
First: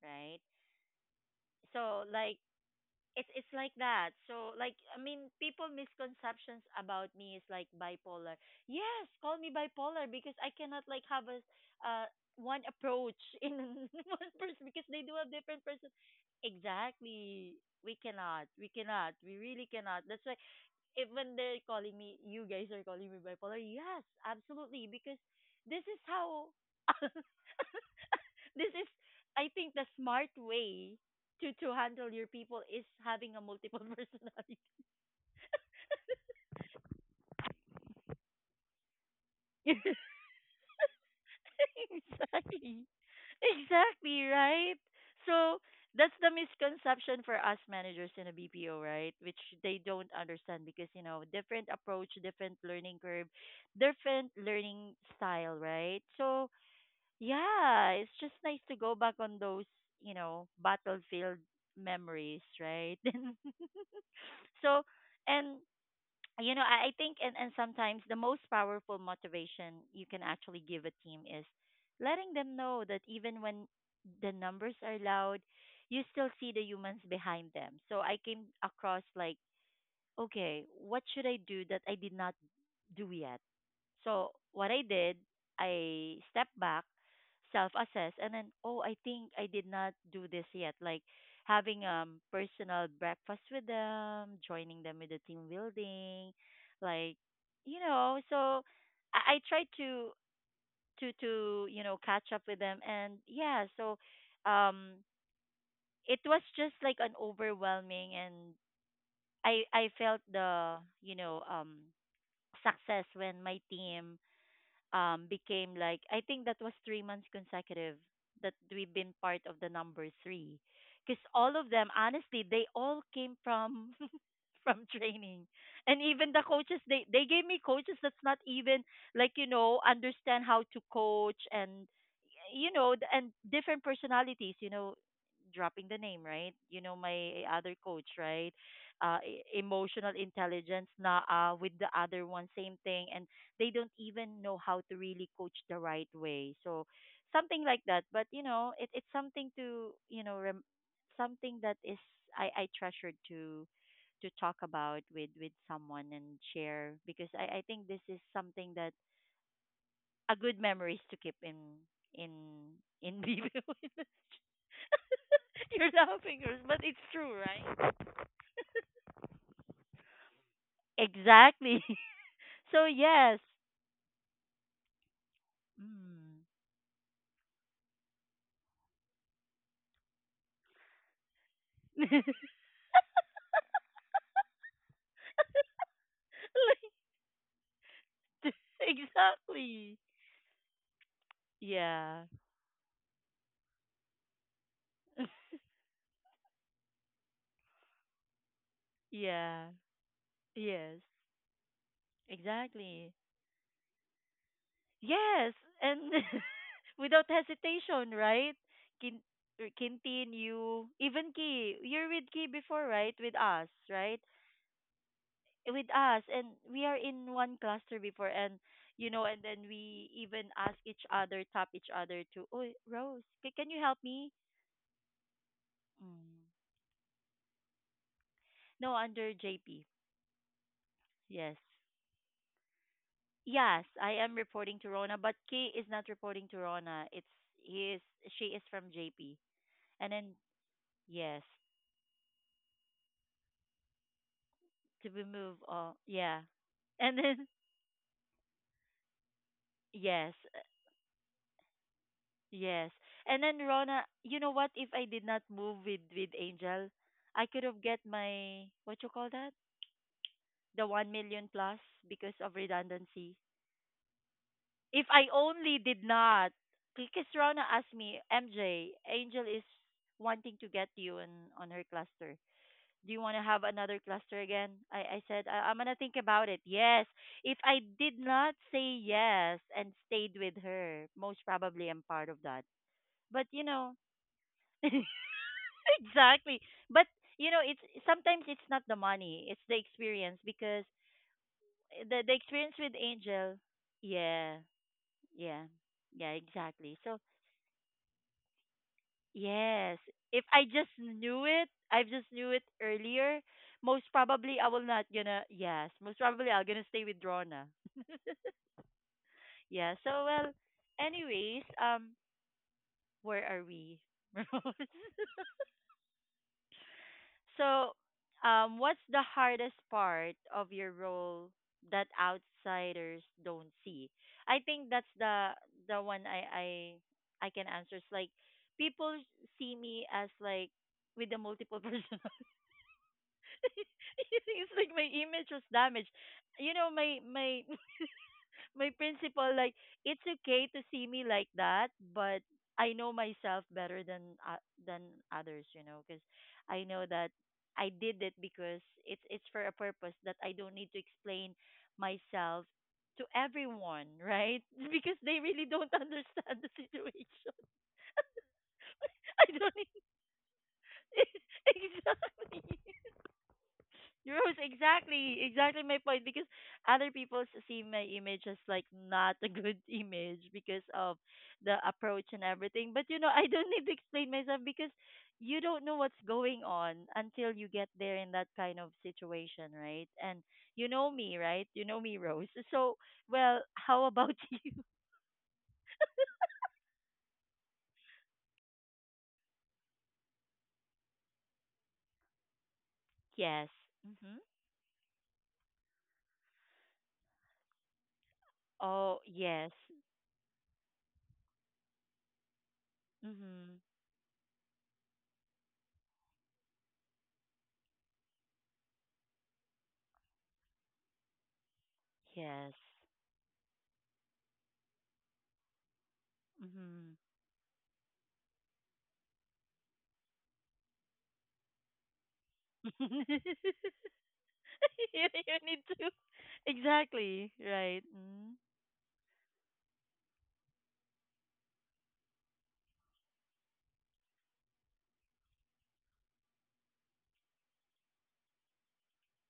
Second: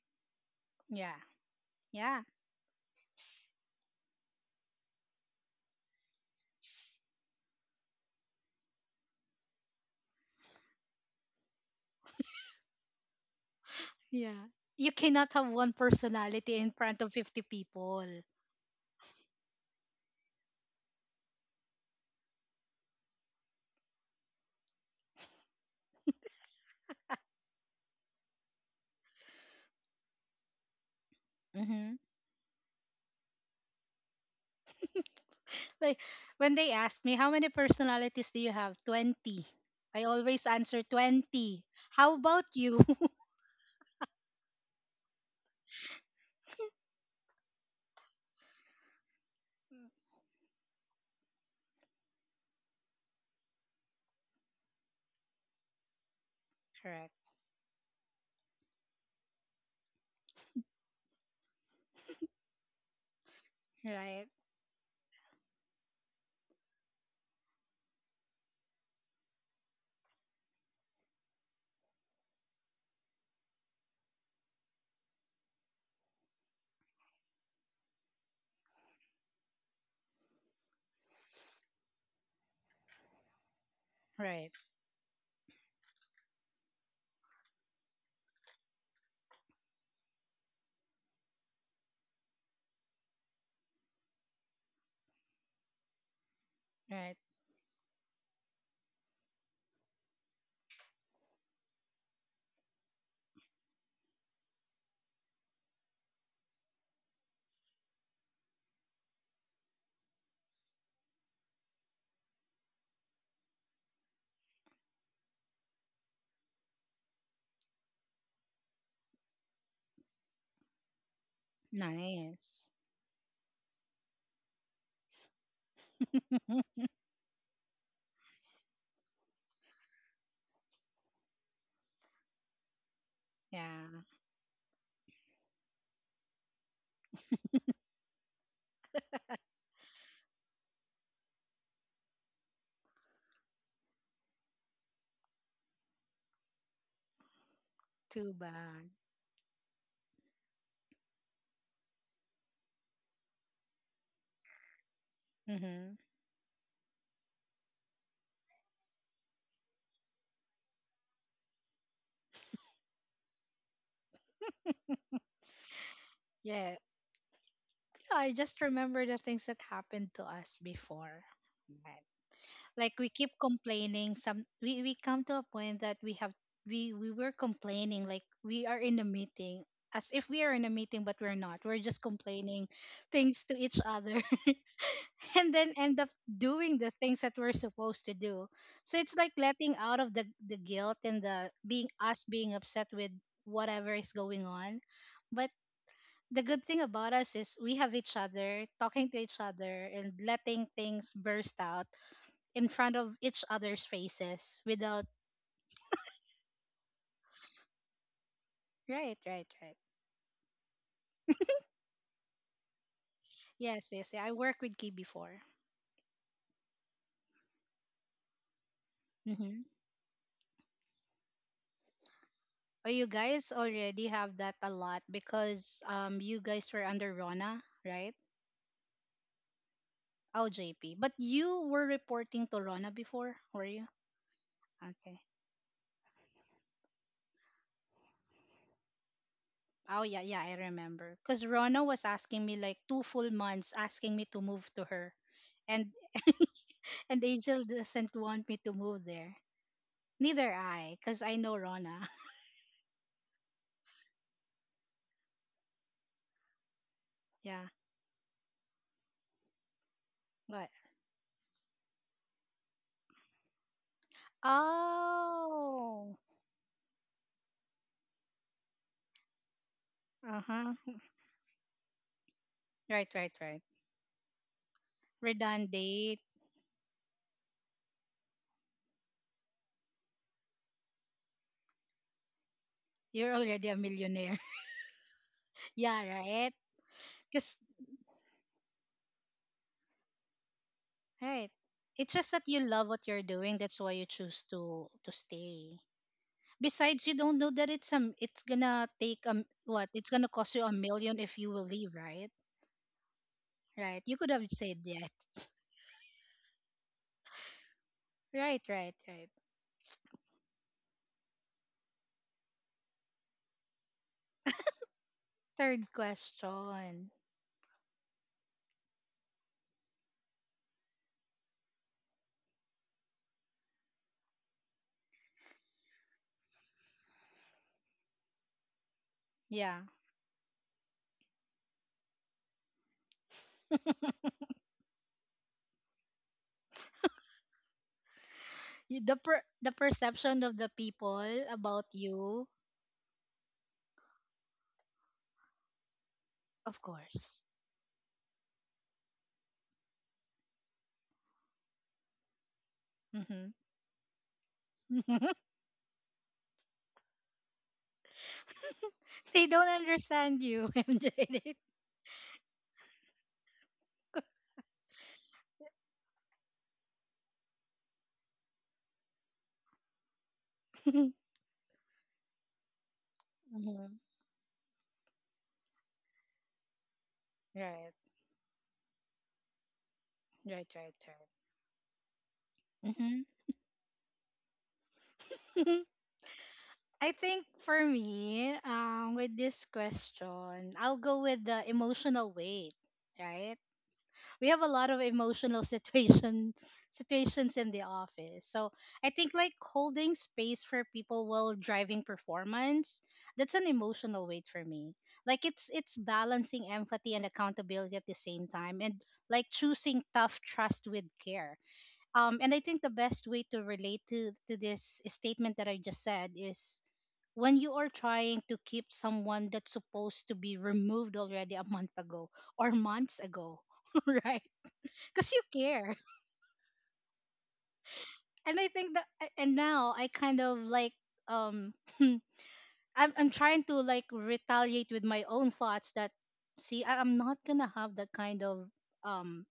right?
Yeah,
So
yeah,
like it's like that. So like I mean people misconceptions about me is like bipolar. Yes, call me bipolar because I cannot like have a uh one approach in one
yeah.
person because
You
they do
cannot
have
have
different
one
person.
personality in front of 50
Exactly. We
people.
cannot. We cannot. We really cannot. That's why even they're calling me, you guys are calling me bipolar. Yes, absolutely, because this is how this is. I think the smart way to
Mm-hmm.
handle your people is having a multiple personality.
Like, when they ask me how many personalities do you have, 20. I always answer 20. How about you?
exactly, exactly, right. So that's the misconception for us managers in a BPO, right? Which they don't understand because you know different approach, different learning curve, different learning style, right? So
Correct.
yeah, it's just nice to go back on those, you know, battlefield memories, right?
Right.
So, and you know, I think, and sometimes the most powerful motivation you can actually give a team is letting them know that even when the numbers are loud, you still see the humans behind them. So I came across like, okay, what should I do that I did not do yet? So
Right.
what I did, I stepped back, self-assess, and then oh, I think I did not do this yet. Like having personal breakfast with them, joining them with the team building,
Right.
like you know. So I tried to to you know catch up with them, and yeah. So um, it was just like an overwhelming, and I felt the you know success when my team became like I think that was 3 months consecutive that we've been part of the number three, because all of them honestly
Nice.
they all came from from training, and even the coaches they gave me coaches that's not even like you know understand how to coach and you know and different
Yeah,
personalities you know dropping the name right you know my other coach right emotional intelligence na with the other one same thing and they don't even know how to really coach the right way. So something like that. But
too
you know,
bad.
it's something to something that is I treasured to talk about with
Mm-hmm.
someone and share because I think this is something that a good memories to keep in in in vivo. You're laughing, Rose,
Yeah,
but it's true, right?
I just remember the things that happened to us before.
Exactly.
Right.
So
Like, we keep
yes.
complaining. Some, we come to a point that we have,
Mm.
we were complaining. Like, we are in a meeting, as if we are in a meeting, but we're not. We're just complaining things to each other, and then end up doing the
Like,
things that we're supposed to do. So it's like letting out
exactly.
of the guilt and the being, us
Yeah.
being upset with whatever is going on. But the good thing about us is, we have each other talking to each
Yeah.
other and letting
Yes.
things burst out in front
Exactly.
of each other's faces without,
Yes. And without hesitation, right? Kin-
right, right, right.
Kintin, you, even Ki, you're with Ki before, right? With us,
Yes, yes.
right?
Yeah, I work with Key before.
With us. And we are in one cluster before. And, you know, and
Mm-hmm.
then we even ask each other, tap each other to, oh,
Oh, you
Rose,
guys
can you help
already
me?
have that a lot because
Mm.
you guys were under Rona, right?
No, under JP.
Oh, JP, but
Yes.
you were reporting to Rona before, were
Yes,
you?
I am reporting to Rona,
Okay.
but Kay is not reporting to Rona. It's he is She is from JP.
Oh
And
yeah,
then
yeah, I remember.
yes,
Cause Rona was asking me like 2 full months, asking me to move to
to
her,
be moved
and
yeah. And
And
then
Angel doesn't want me to move there.
yes,
Neither I, because I know Rona.
yes. And then Rona, you know what? If I did not move with Angel, I could
Yeah.
have get my what you call that?
But,
The 1 million plus because of redundancy. If I only did
oh.
not because Rona asked me, MJ, Angel is
Uh
wanting to
huh.
get you in on her cluster.
Right,
Do you
right,
want to
right.
have another cluster again? I said, I'm going to think
Redundant.
about it. Yes. If I did not say yes and stayed with her, most probably I'm part of that.
You're
But, you
already a
know,
millionaire.
exactly.
Yeah, right.
But, you
Because
know, it's sometimes it's not the money, it's the experience because
right. It's just
the
that you
experience
love
with
what you're
Angel,
doing. That's why you choose
yeah,
to
yeah,
stay.
yeah, exactly.
Besides, you
So,
don't know that it's, it's gonna take, what
yes.
it's gonna
If
cost
I
you a
just
million if
knew
you will
it,
leave,
I just
right?
knew it earlier,
Right.
most
You could have
probably I
said
will not
yes.
gonna yes, most probably I'm gonna stay with Rona.
Right, right, right.
Yeah, so well anyways, where are we? Rose?
Third question.
So what's the hardest part of your role that outsiders don't see? I think that's the the one I can answer. It's like people see
Yeah.
me as like with the multiple person it's like my image was damaged. You know, my my
You, the per-,
principal
the
like it's
perception of the
okay to see
people
me like
about
that,
you,
but I know myself better than others, you know, because
of
I know that
course.
I did it because it's for a purpose that I don't need to explain myself to
Hmm.
everyone, right? Because they really don't understand the situation.
They
I
don't
don't need
understand you, MJ.
exactly. Rose, exactly, exactly my point. Because other people see my image as like not a good image because of the approach and everything. But you know, I don't need to
Mhm.
explain myself because you don't know what's going on until you get
Right.
there in that kind of situation, right? And
Right,
you
right,
know
right.
me, right? You know me, Rose. So,
Hmm.
well, how about you?
I think for me, with this question, I'll go with the emotional weight, right?
Yes. Mhm.
We have a lot of emotional situations, situations in the office. So I
Oh,
think, like,
yes.
holding space for people while driving performance, that's an
Mhm.
emotional weight for me. Like, it's balancing empathy and accountability at the same time, and like choosing tough trust with care. And I
Yes.
think the best way to relate to this statement that I just said is when you are trying to keep someone that's supposed to be removed already a month ago or
Mhm.
months ago, right?
you,
Because you
need
care.
to exactly right mm.
And I think that and now I kind of like um I'm trying to retaliate with my own thoughts that I'm not gonna have that kind of um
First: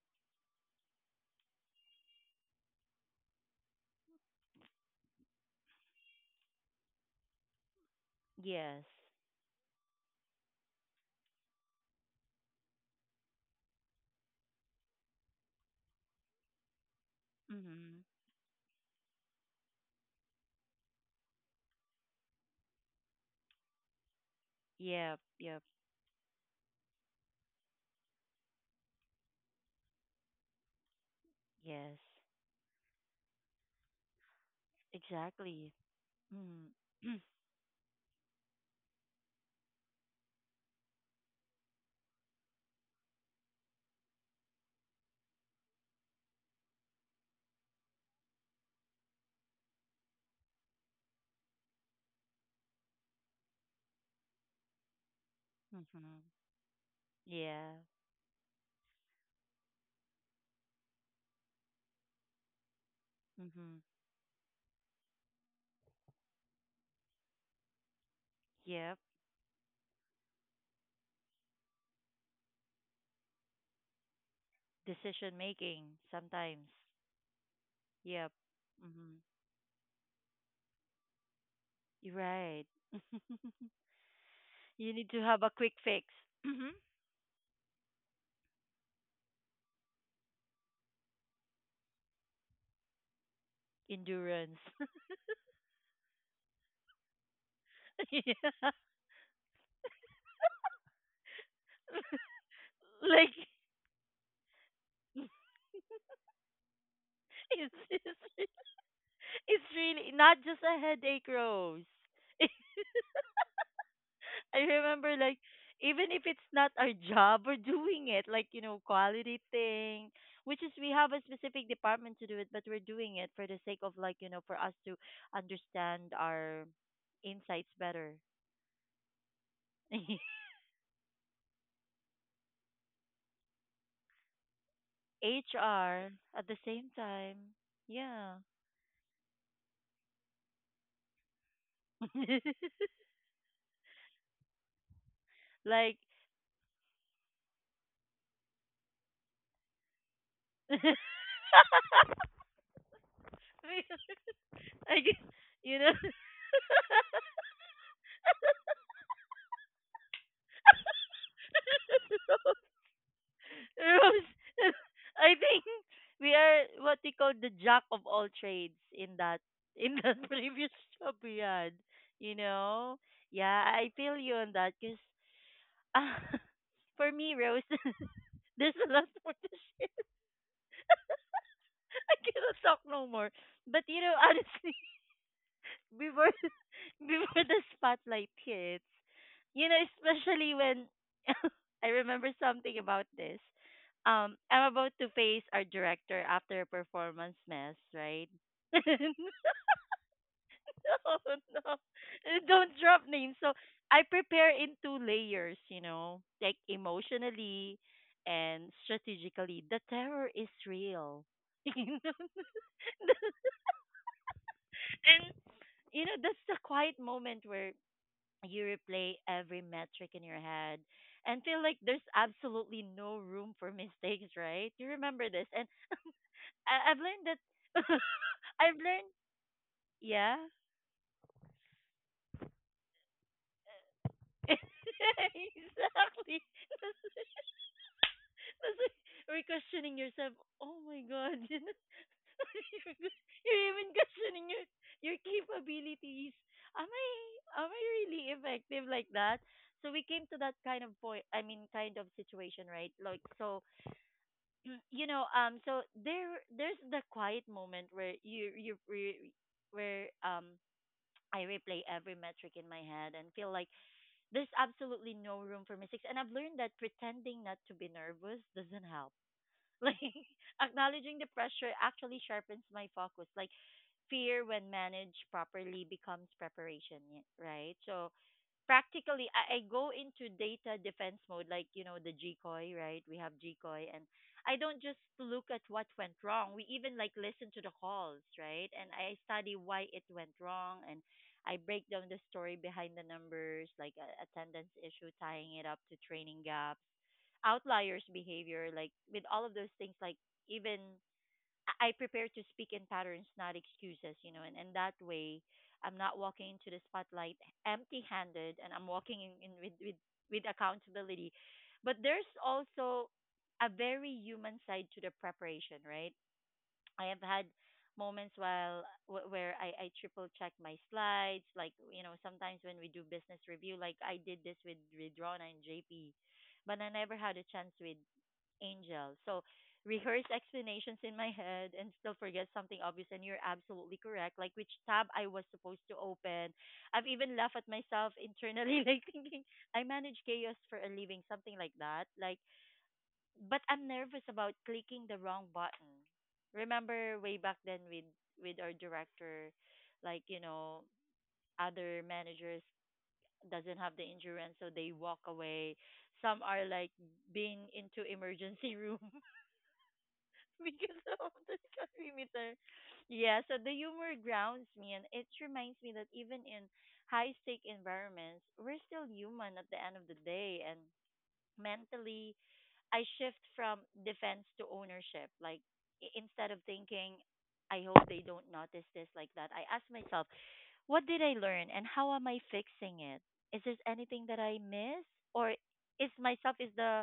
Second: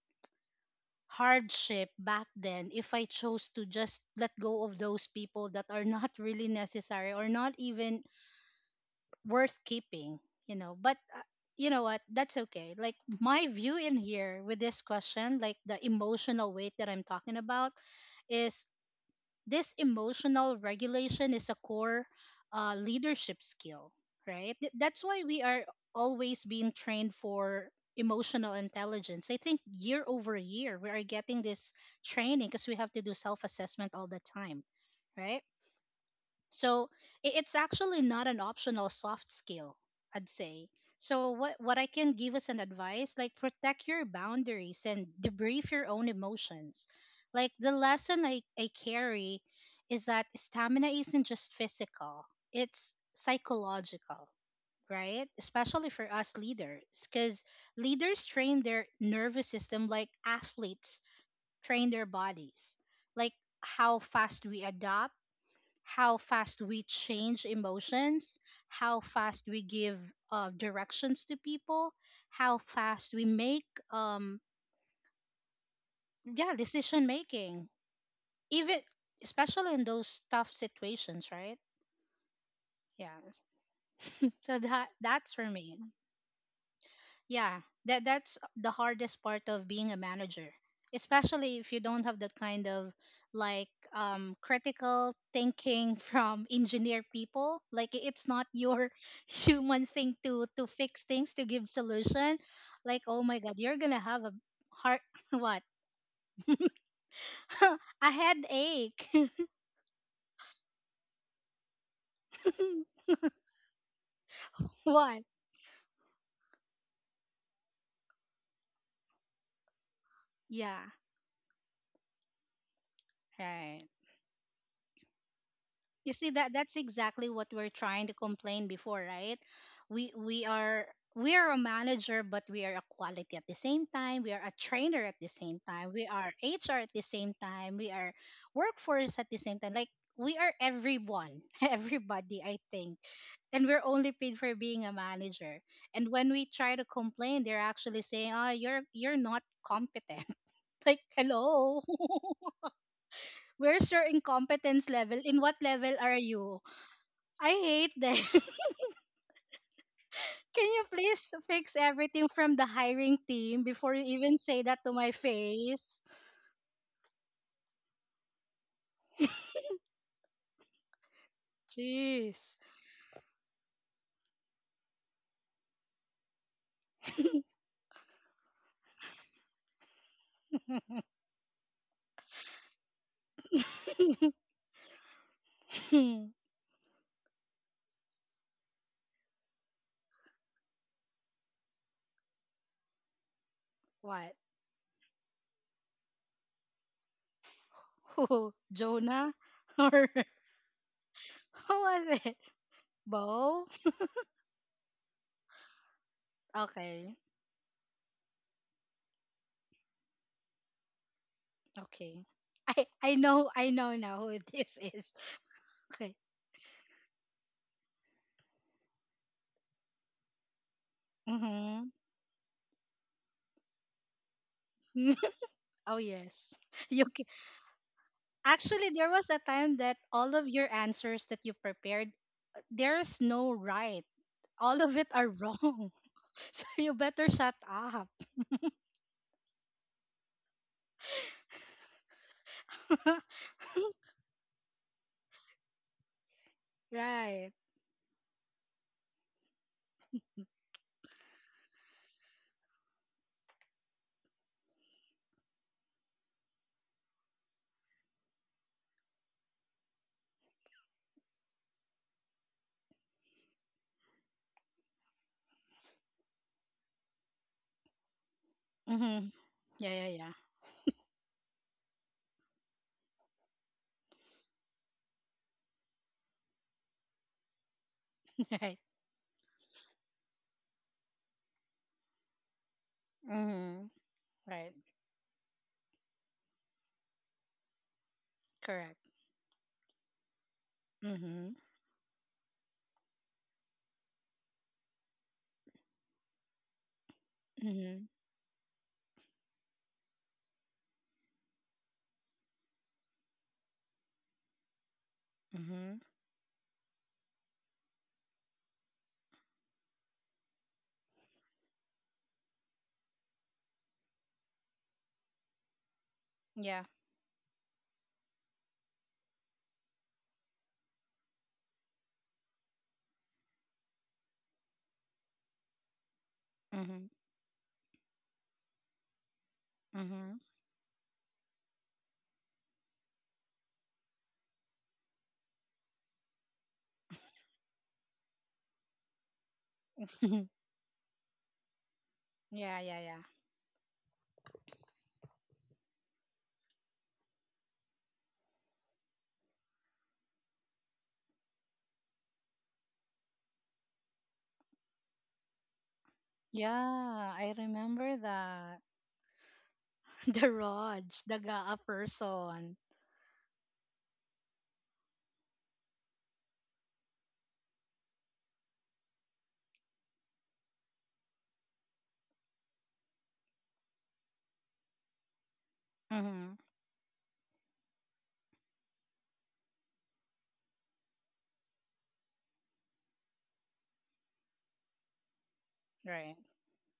hardship back then if I chose to just let go of those people that are not really necessary or not even
Yes,
worth keeping, you know. But you know what? That's okay. Like my view in here with this question, like the emotional weight that I'm talking about,
mhm,
is this emotional regulation is a core leadership skill, right? That's
yep,
why we
yep,
are always being trained for emotional intelligence. I think year over year, we are getting this
yes,
training because we have to do self assessment all the time, right?
exactly, mhm,
So it's actually not an optional soft skill, I'd say. So what I can give as an advice, like protect your boundaries and debrief your own emotions. Like the lesson I carry is that stamina isn't just physical, it's psychological, right? Especially for
mhm,
us leaders, because
yeah,
leaders train their nervous system like athletes train their bodies. Like
mhm,
how fast we adapt, how fast we change emotions, how
yep,
fast we give directions to people, how fast we make um
decision making
yeah
sometimes,
decision making,
yep,
even,
mhm,
especially in those tough situations, right?
you're right.
Yeah. So that
You need to
that's
have
for
a quick
me.
fix. Mhm,
Yeah, that's the hardest part of being a manager, especially if you don't have that kind of like
endurance.
critical thinking from engineer people. Like it's not
Yeah.
your human thing to fix things, to give solution. Like oh
Like
my god, you're gonna have a heart what
it's,
a
it's
headache.
it's really not just a headache, Rose. I remember
What?
like even if it's not our job, we're doing it like you know quality thing, which is
Yeah,
we have a specific department to do it, but we're doing it for the sake of
right.
like you know for us to understand
You see
our
that's exactly what
insights
we're
better.
trying to complain before, right? We we are we are a manager, but we are a quality at the same time. We are a trainer at the same time.
HR
We are
at the same
HR at the same
time,
time. We are
yeah,
workforce at the same time. Like we are everyone, everybody, I think. And we're only paid for being a manager.
like.
And when we try to complain, they're actually saying, "Oh, you're not competent." Like, hello, where's your incompetence
I guess,
level? In what
you know.
level are you? I hate them. Can you please fix everything from the hiring team before you
Rose,
even say that to my
I think
face?
we are what we call the jack of all trades in that previous job we had. You
Jeez.
know, yeah, I feel you on that because uh, for me, Rose, there's a lot more to share. I cannot talk no more. But you know, honestly. Before before the spotlight hits. You know, especially when I remember something about this.
What?
I'm about to face our director after a performance mess, right?
Who?
No,
Jonah? Or who
no,
was it?
don't drop names. So
Bo?
I prepare in 2 layers, you know, like
Okay.
emotionally and strategically. The terror is real. You know?
Okay. I I know I know now who this is.
And you
Okay.
know that's the quiet moment where you replay every metric in your head and feel like
Mm-hmm.
there's absolutely no room for mistakes, right? You remember this. And
Oh yes.
I've
You ca-
learned that I've
Actually, there
learned.
was a time that all
Yeah.
of your answers that you prepared, there's no right. All of it are wrong.
Exactly.
So you better shut up.
That's why we're questioning yourself. Oh my god. You are you're even questioning your capabilities. Am I
Right.
am I really effective like that? So we came to that kind of point, I mean kind of situation, right? Like so mm, you know so there's the quiet moment where where I replay every metric in my head and feel like there's absolutely no room for mistakes, and I've learned that pretending not to be nervous doesn't help.
Mm-hmm. Yeah,
Like
yeah, yeah.
acknowledging the pressure actually sharpens my focus, like fear when managed properly becomes preparation, right? So
Right.
practically I go into data defense mode, like you know the gcoi, right? We have gcoi
Mm-hmm.
and I
Right.
don't just look at what went wrong, we even like listen to the calls, right? And
Correct.
I study why it went wrong, and
Mm-hmm.
I break down the story behind the numbers like a attendance issue, tying it up to training gaps, outliers
Mm-hmm.
behavior, like with all of those things, like even I prepare to speak in patterns, not excuses, you know, and that way
Mm-hmm.
I'm not walking into the spotlight empty handed, and I'm walking in, with accountability. But there's also a very human side to the preparation, right?
Yeah.
I have had moments while where I triple check my slides, like you know, sometimes when we do business review, like I did this with Rona and JP, but I
Mm-hmm.
never had a chance with Angel. So rehearse
Mm-hmm.
explanations in my head and still forget something obvious, and you're absolutely correct. Like which tab I was supposed to open. I've even laughed at myself internally, like thinking I manage chaos for a living, something like that. Like
Yeah, yeah, yeah.
but I'm nervous about clicking the wrong button. Remember way back then with our director, like, you know, other managers doesn't have the insurance, so they walk away, some are like
Yeah, I
being into
remember
emergency
that.
room
The
because
Rog,
of
the
the
Gaa
perimeter.
person.
Yeah, so the humor grounds me, and it reminds me that even in high stake environments, we're still human at the end of the day, and mentally I shift from defense to ownership. Like instead
Mm-hmm.
of thinking, I hope they don't notice this like that, I ask myself, what did I learn and how am I fixing it? Is there anything that I miss, or is
Right.
myself is the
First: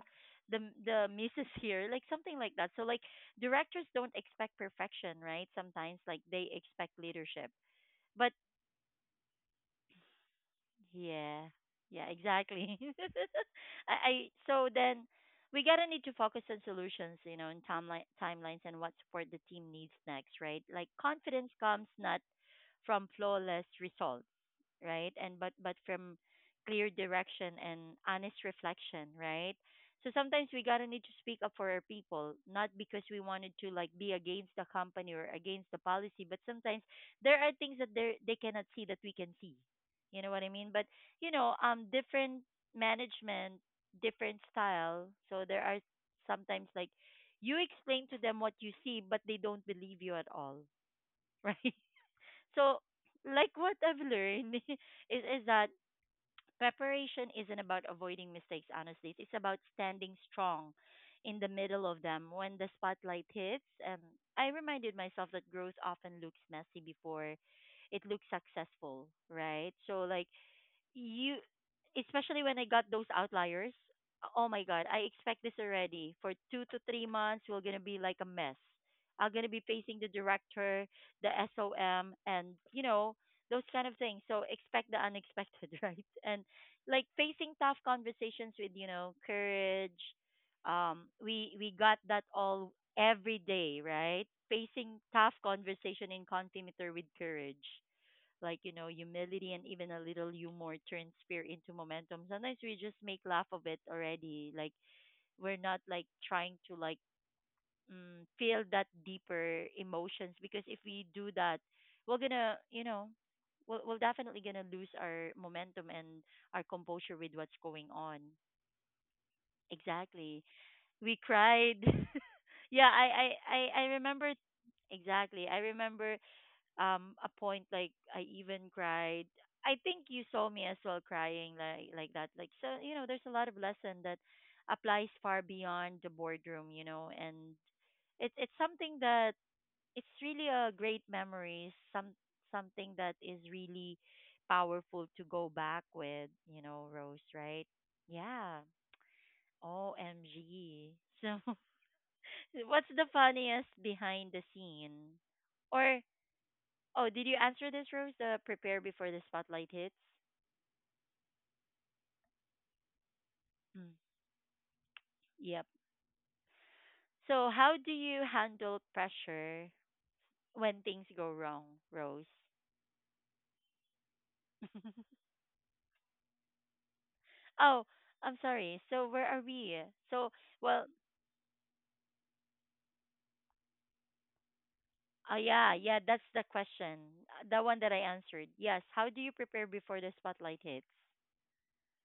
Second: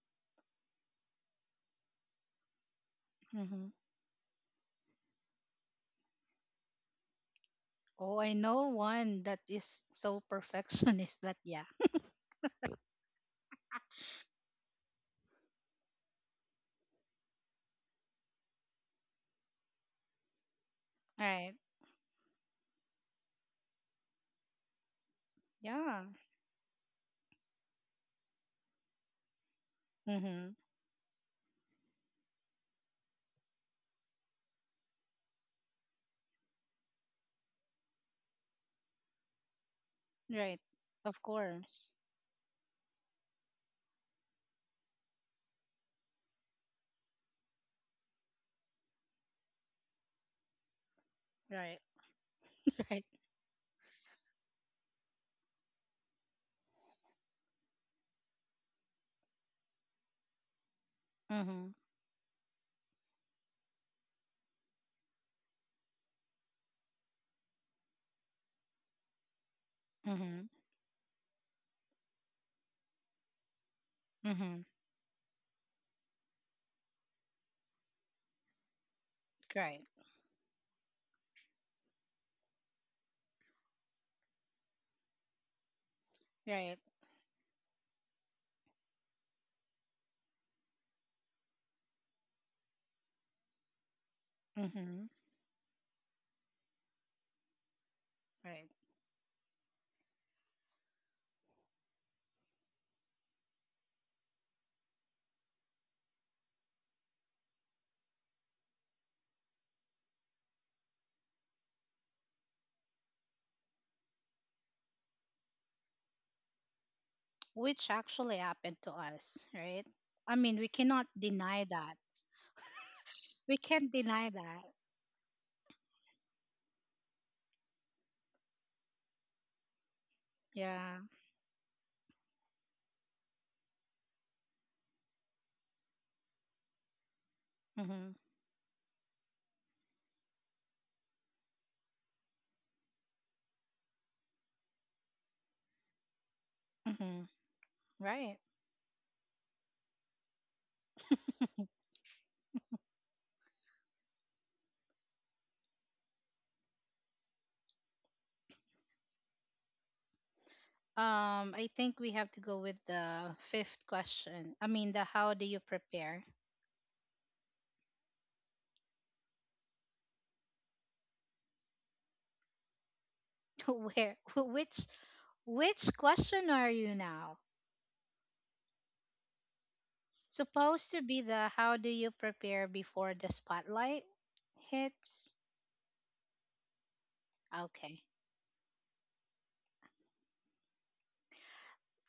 the the missus here, like something like that. So like
Mm-hmm.
directors don't expect perfection, right? Sometimes like they expect leadership.
Oh,
But
I know one that is so perfectionist, but
yeah,
yeah.
yeah, exactly. I so then we gotta need to focus on solutions, you know, and timelines and what support the team needs next, right? Like confidence
Right.
comes not from flawless results, right? And but
Yeah.
from clear direction and honest reflection, right? So
Mm-hmm.
sometimes we gotta need to speak up for our people, not because we wanted to like be against the company or against the policy, but sometimes there are things that they cannot see that we can see. You know what I
Right.
mean? But
Of
you know,
course.
different management, different style. So there are sometimes like you explain to them what you see, but they don't believe you at all, right?
Right.
So,
Right.
like what I've learned is that preparation isn't about avoiding mistakes, honestly. It's about standing strong in the
Mhm.
middle of them when the spotlight hits. And I reminded myself that growth often looks messy before it looks successful, right? So like
Mhm.
you especially when I got those outliers, oh
Mhm.
my god, I expect this already. For 2 to 3 months we're gonna be like a mess. I'm gonna be
Right.
facing the director, the SOM, and you know, those kind of things. So expect the unexpected, right? And
Right.
like facing tough conversations with, you know, courage. We got that all every day, right? Facing
Mhm.
tough conversation in Contimeter with courage, like
Right.
you know humility, and even a little humor turns fear into momentum. Sometimes we just make laugh of it already, like we're not like trying to like mm, feel that deeper emotions, because if we do that we're gonna you know we're definitely gonna lose our momentum and our composure with what's
Which
going on.
actually happened to us, right? I
Exactly,
mean, we cannot
we
deny
cried.
that.
Yeah,
We
I
can't deny
remember.
that.
Exactly, I remember a point like I even cried. I think you saw me as
Yeah.
well crying like that. There's a lot of lesson that applies far beyond the boardroom, and
Mhm.
it's something that it's really a great memory, something that is really powerful to go back with, Rose,
Mhm.
right?
Right.
Yeah. OMG. So what's the funniest behind the scene? Or oh, did you answer this, Rose? Prepare before the spotlight hits.
I think we have to go with the fifth
Mm.
question. I mean, the how do you
Yep.
prepare?
So, how do you handle pressure when things go wrong, Rose?
Where? Which? Which question are you now?
Oh, I'm sorry. So, where are we? So, well,
Supposed to be the how do you prepare before the spotlight hits?
yeah, yeah, that's the question. The one that I
Okay.
answered. Yes. How do you prepare before the spotlight hits?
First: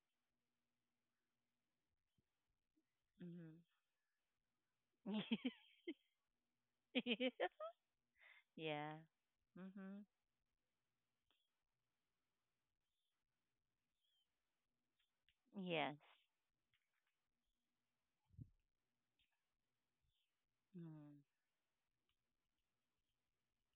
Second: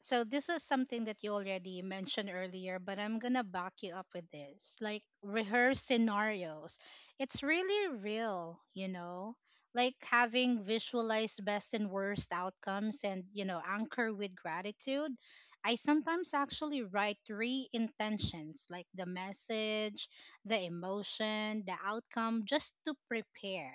So this is something that you already mentioned earlier, but I'm gonna
Hmm.
back you up with this. Like rehearse scenarios. It's really real, you
Yeah.
know? Like
Hmm.
having visualized best and worst outcomes and, you know, anchor with gratitude. I
Yes.
sometimes actually write three intentions, like the message, the
Mm.
emotion, the outcome, just to prepare.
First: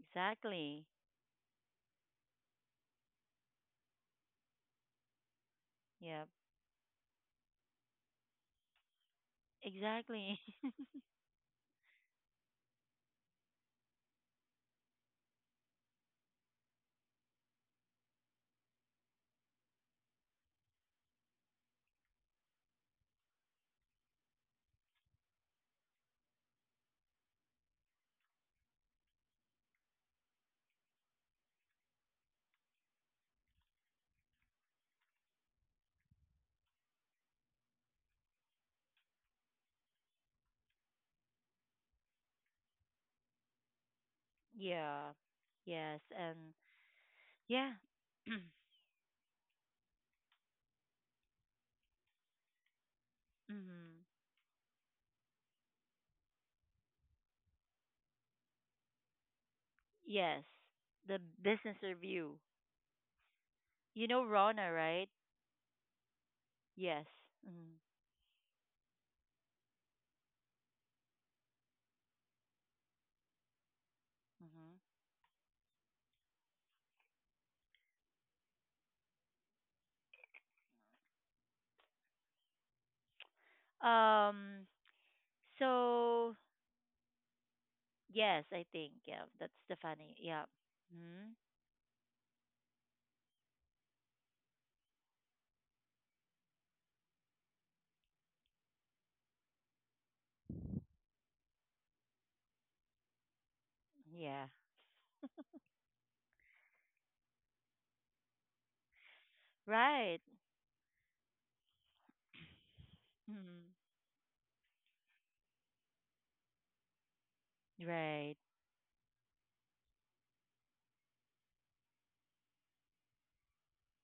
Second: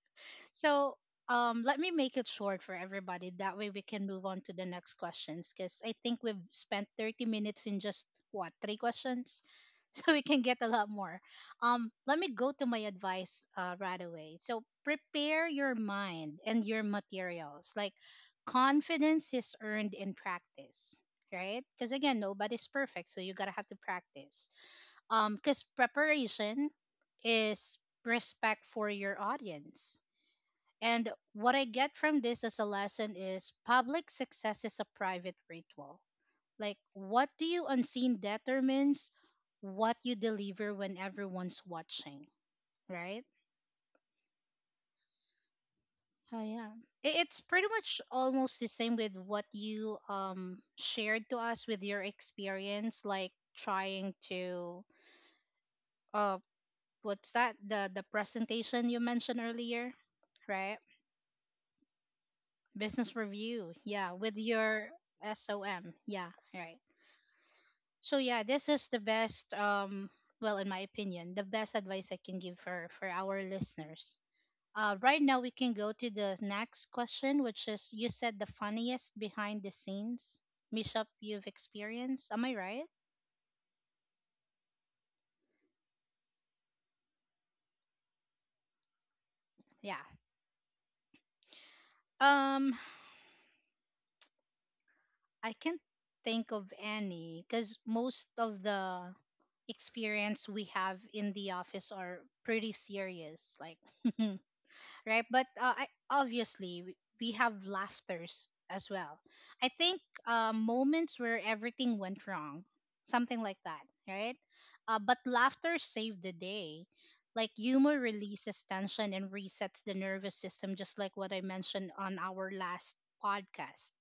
Exactly.
So let me make it short for everybody. That way we can move on to the next questions because I think
Yep.
we've spent 30 minutes in just what three questions, so we
Exactly.
can get a lot more. Let me go to my advice right away. So prepare your mind and your materials. Like confidence is earned in practice. Right? Because again, nobody's perfect, so you gotta have to practice. Because preparation is respect for your audience, and what I get from this as a lesson is public success is a private ritual. Like, what do you unseen determines what you deliver when everyone's watching, right?
Yeah. Yes.
Oh,
And
yeah. It's
yeah.
pretty much
Hmm.
almost the same with what you shared to us with your experience, like trying to, uh, what's that? The presentation you mentioned earlier,
Yes.
right?
The business review.
Business review.
You
Yeah.
know
With
Rona,
your
right?
SOM. Yeah. Right.
Yes. Mm-hmm.
So yeah, this is the best well, in my opinion, the best advice I can give for our listeners. Uh, right now we can go to the next question, which is you said the funniest behind the scenes mishap you've experienced. Am I right?
Hmm. So yes, I think yeah, that's the
Yeah.
funny. Yeah. Hmm.
Um I can't think of any, cuz most of the experience we have in the office are pretty serious, like
Yeah.
right? But I, obviously, we have laughters as well. I think
Right.
moments where everything went wrong, something like
Hmm.
that, right? But laughter saved the day. Like humor
Right.
releases tension and resets the nervous system, just like what I mentioned on our last podcast,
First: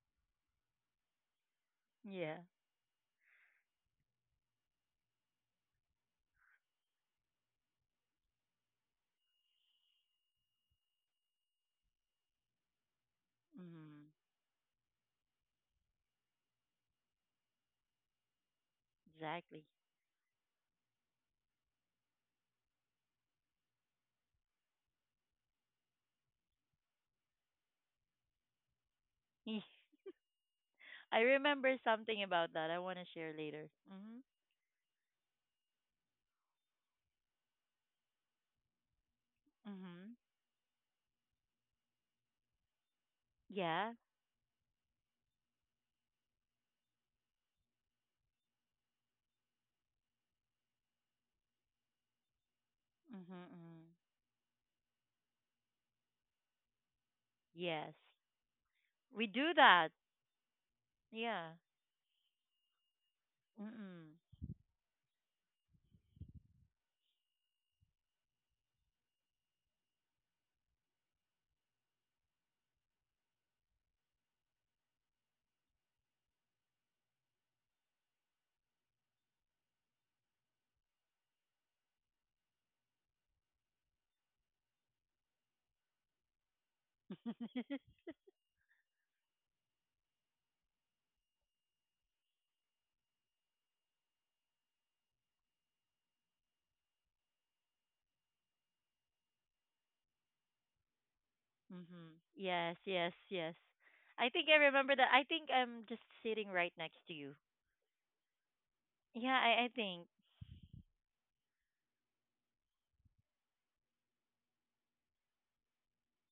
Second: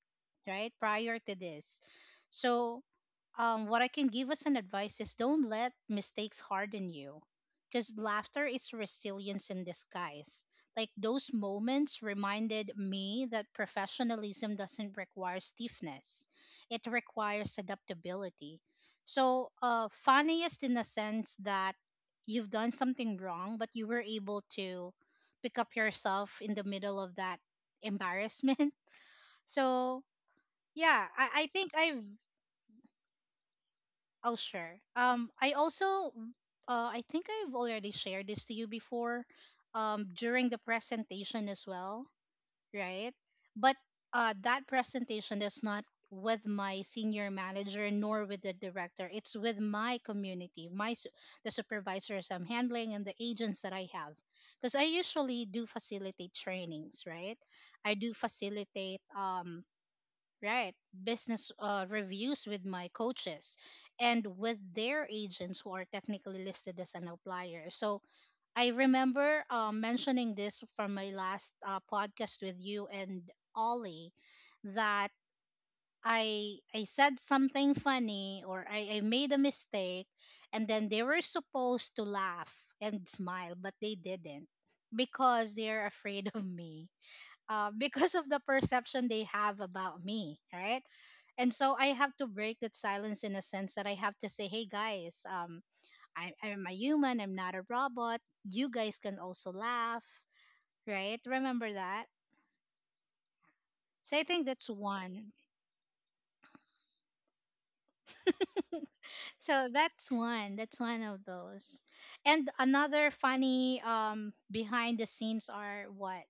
right? Prior to this.
Yeah.
So, what I can give as an advice is don't let mistakes harden you because laughter is resilience in disguise. Like those moments reminded me that
Hmm.
professionalism doesn't require stiffness, it requires adaptability. So,
Exactly.
funniest in the sense that you've done something wrong, but you were able to pick up yourself in the middle of that embarrassment. So, yeah,
I
I, I think
remember
I've,
something about that. I want to share later. Hmm.
oh, sure. I also I think I've already shared this to you before
Hmm.
during the presentation as well. Right? But
Yeah.
that presentation is not with my senior manager nor with the director. It's with my community, the supervisors I'm handling and the
Hmm.
agents that
Hmm.
I have. Because I usually do facilitate trainings, right?
Yes.
I do facilitate
We do that.
right
Yeah.
business reviews with my coaches
Mm-mm.
and with their agents who are technically listed as an outlier. So I remember mentioning this from my last podcast with you and Ollie that I said something funny, or I made a mistake, and then they were supposed to laugh and smile but they didn't because they're afraid of me because of the perception they have about me, right? And so I have to break that silence in a sense that I have to say, hey guys, I'm a human, I'm not a robot. You guys can also laugh, right? Remember
Mm-hmm.
that?
Yes, yes, yes.
So
I
I
think
think
I
that's
remember that. I
one.
think I'm just sitting right next to you. Yeah, I
So
think
that's one. That's one of those. And another funny behind the scenes are what?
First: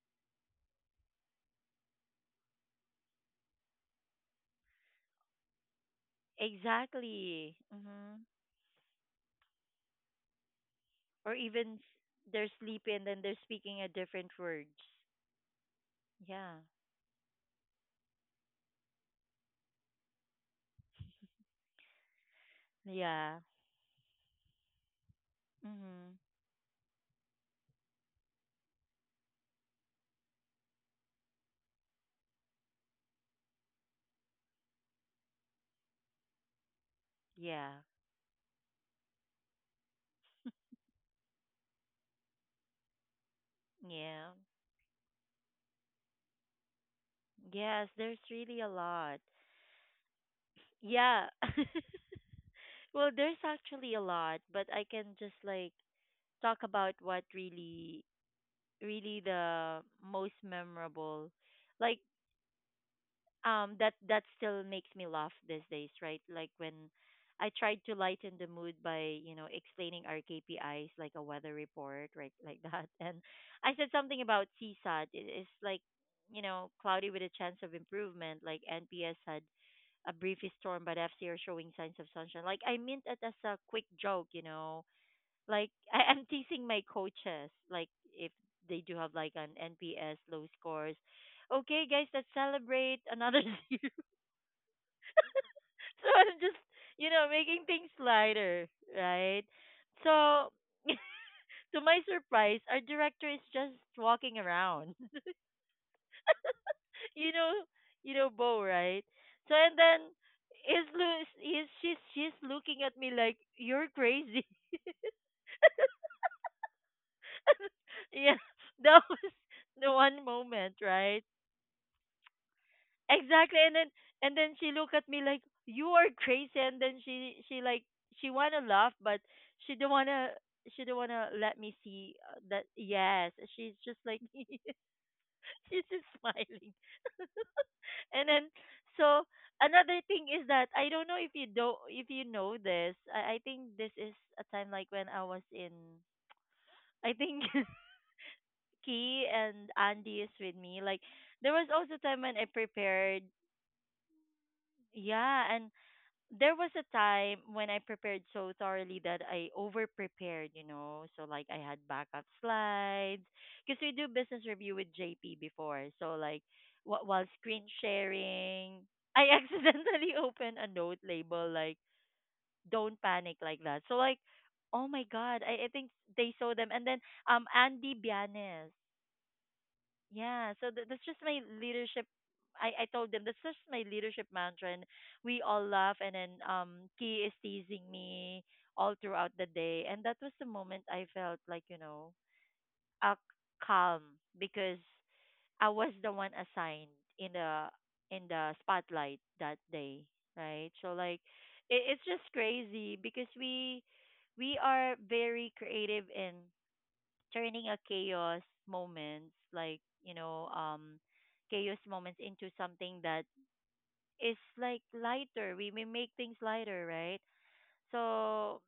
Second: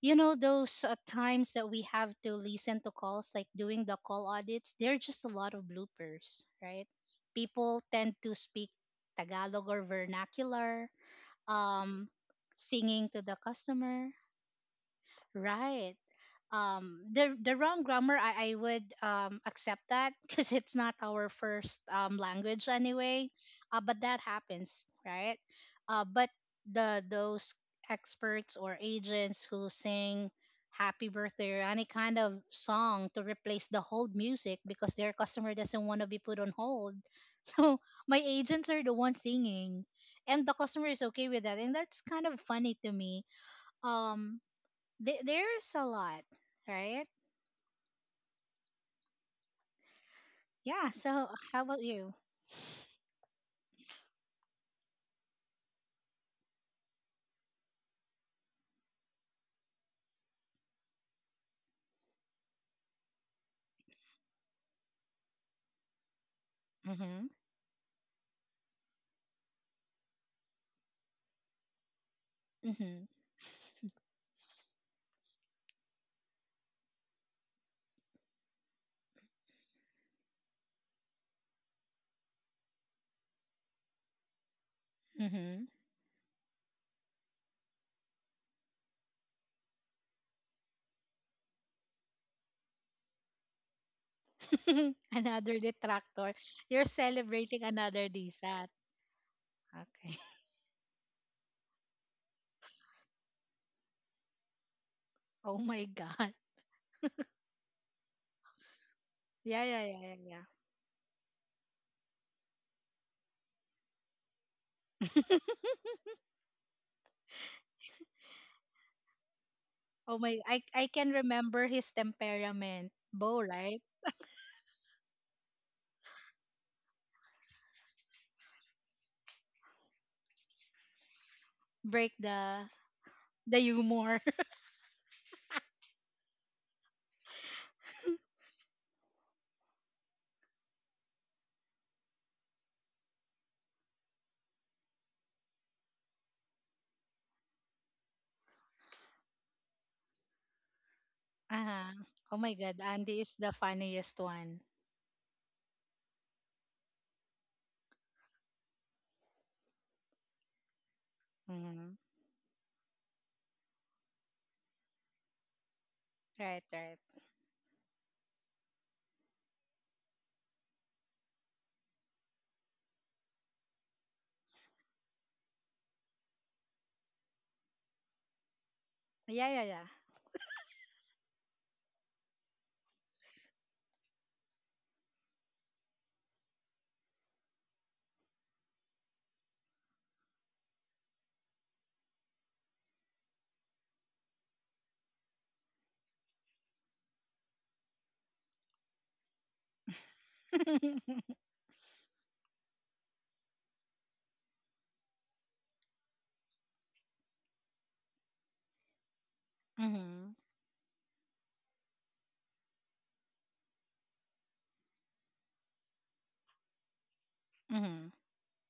You know those times that we have to listen to calls, like doing the call audits, they're just a lot of bloopers, right?
exactly.
People tend
Mm-hmm.
to speak Tagalog or vernacular,
Or even
um
they're sleeping,
singing to
then they're
the
speaking a
customer,
different words.
right?
Yeah,
The wrong grammar, I would accept that because it's not our first language anyway.
yeah.
But that happens, right?
Mm-hmm.
But the Those experts or agents who sing happy birthday or any kind of song to replace the hold music because their customer doesn't want to be put on hold
Yeah,
so my agents are the ones singing, and the customer is okay with that, and that's kind of funny to me.
yeah.
Um there, there's a lot, right?
Yes, there's really a lot.
Yeah.
Yeah.
So how about you?
Well, there's actually a lot, but I can just like talk about what really really the most memorable like that still makes me laugh these days, right? Like when
Mm-hmm.
I tried to lighten the mood by explaining our KPIs like a weather report, right? Like that.
Mm-hmm.
And I said something about CSAT. It is like, cloudy with a chance of improvement, like NPS had a brief storm but FC are showing signs of sunshine. Like I meant it as a quick joke,
Mm-hmm.
like I'm teasing my coaches, like if they do have like an NPS low scores. Okay, guys, let's celebrate another zero.
Another
So
detractor.
I'm just,
You're celebrating
making things
another
lighter,
DSAT.
right?
Okay.
So to my surprise, our director is just walking around.
Oh my God.
you know, you know Bo, right? So
Yeah,
and
yeah,
then
yeah, yeah,
is Louis, is she's looking at me like you're crazy.
yeah.
Yeah, that was the
Oh
one
my, I,
moment,
I can
right?
remember his temperament. Bo,
Exactly, and
right?
then and then she looked at me like you are crazy, and then she like she wanna laugh, but she don't wanna she don't wanna let me
Break
see that.
the
Yes, she's just
humor.
like she's just smiling, and then so another thing is that I don't know if you do not if you know this. I think this is a time like when I was in. I think Key and Andy is with me. Like there was
Uh-huh.
also time
Oh
when I
my God. Andy
prepared.
is the funniest one.
Yeah, and there was a time when I prepared so thoroughly that I over prepared, you know. So like I had
Mm-hmm.
backup slides because we do business review with JP before. So like
Right, right.
while screen sharing, I accidentally opened a note label like "Don't panic," like that. So like, oh my god, I think they saw them. And then Andy Bianes.
Yeah, yeah, yeah.
Yeah, so that's just my leadership. I told them that's just my leadership mantra, and we all laugh. And then Key is teasing me all throughout the day, and that was the moment I felt like uh, calm because I was the one assigned in the in the spotlight that day, right? So like, it's just crazy because we are very creative in turning a moments like you
Mm-hmm.
know um chaos moments into something that is like lighter. We make things lighter, right?
Mm-hmm.
So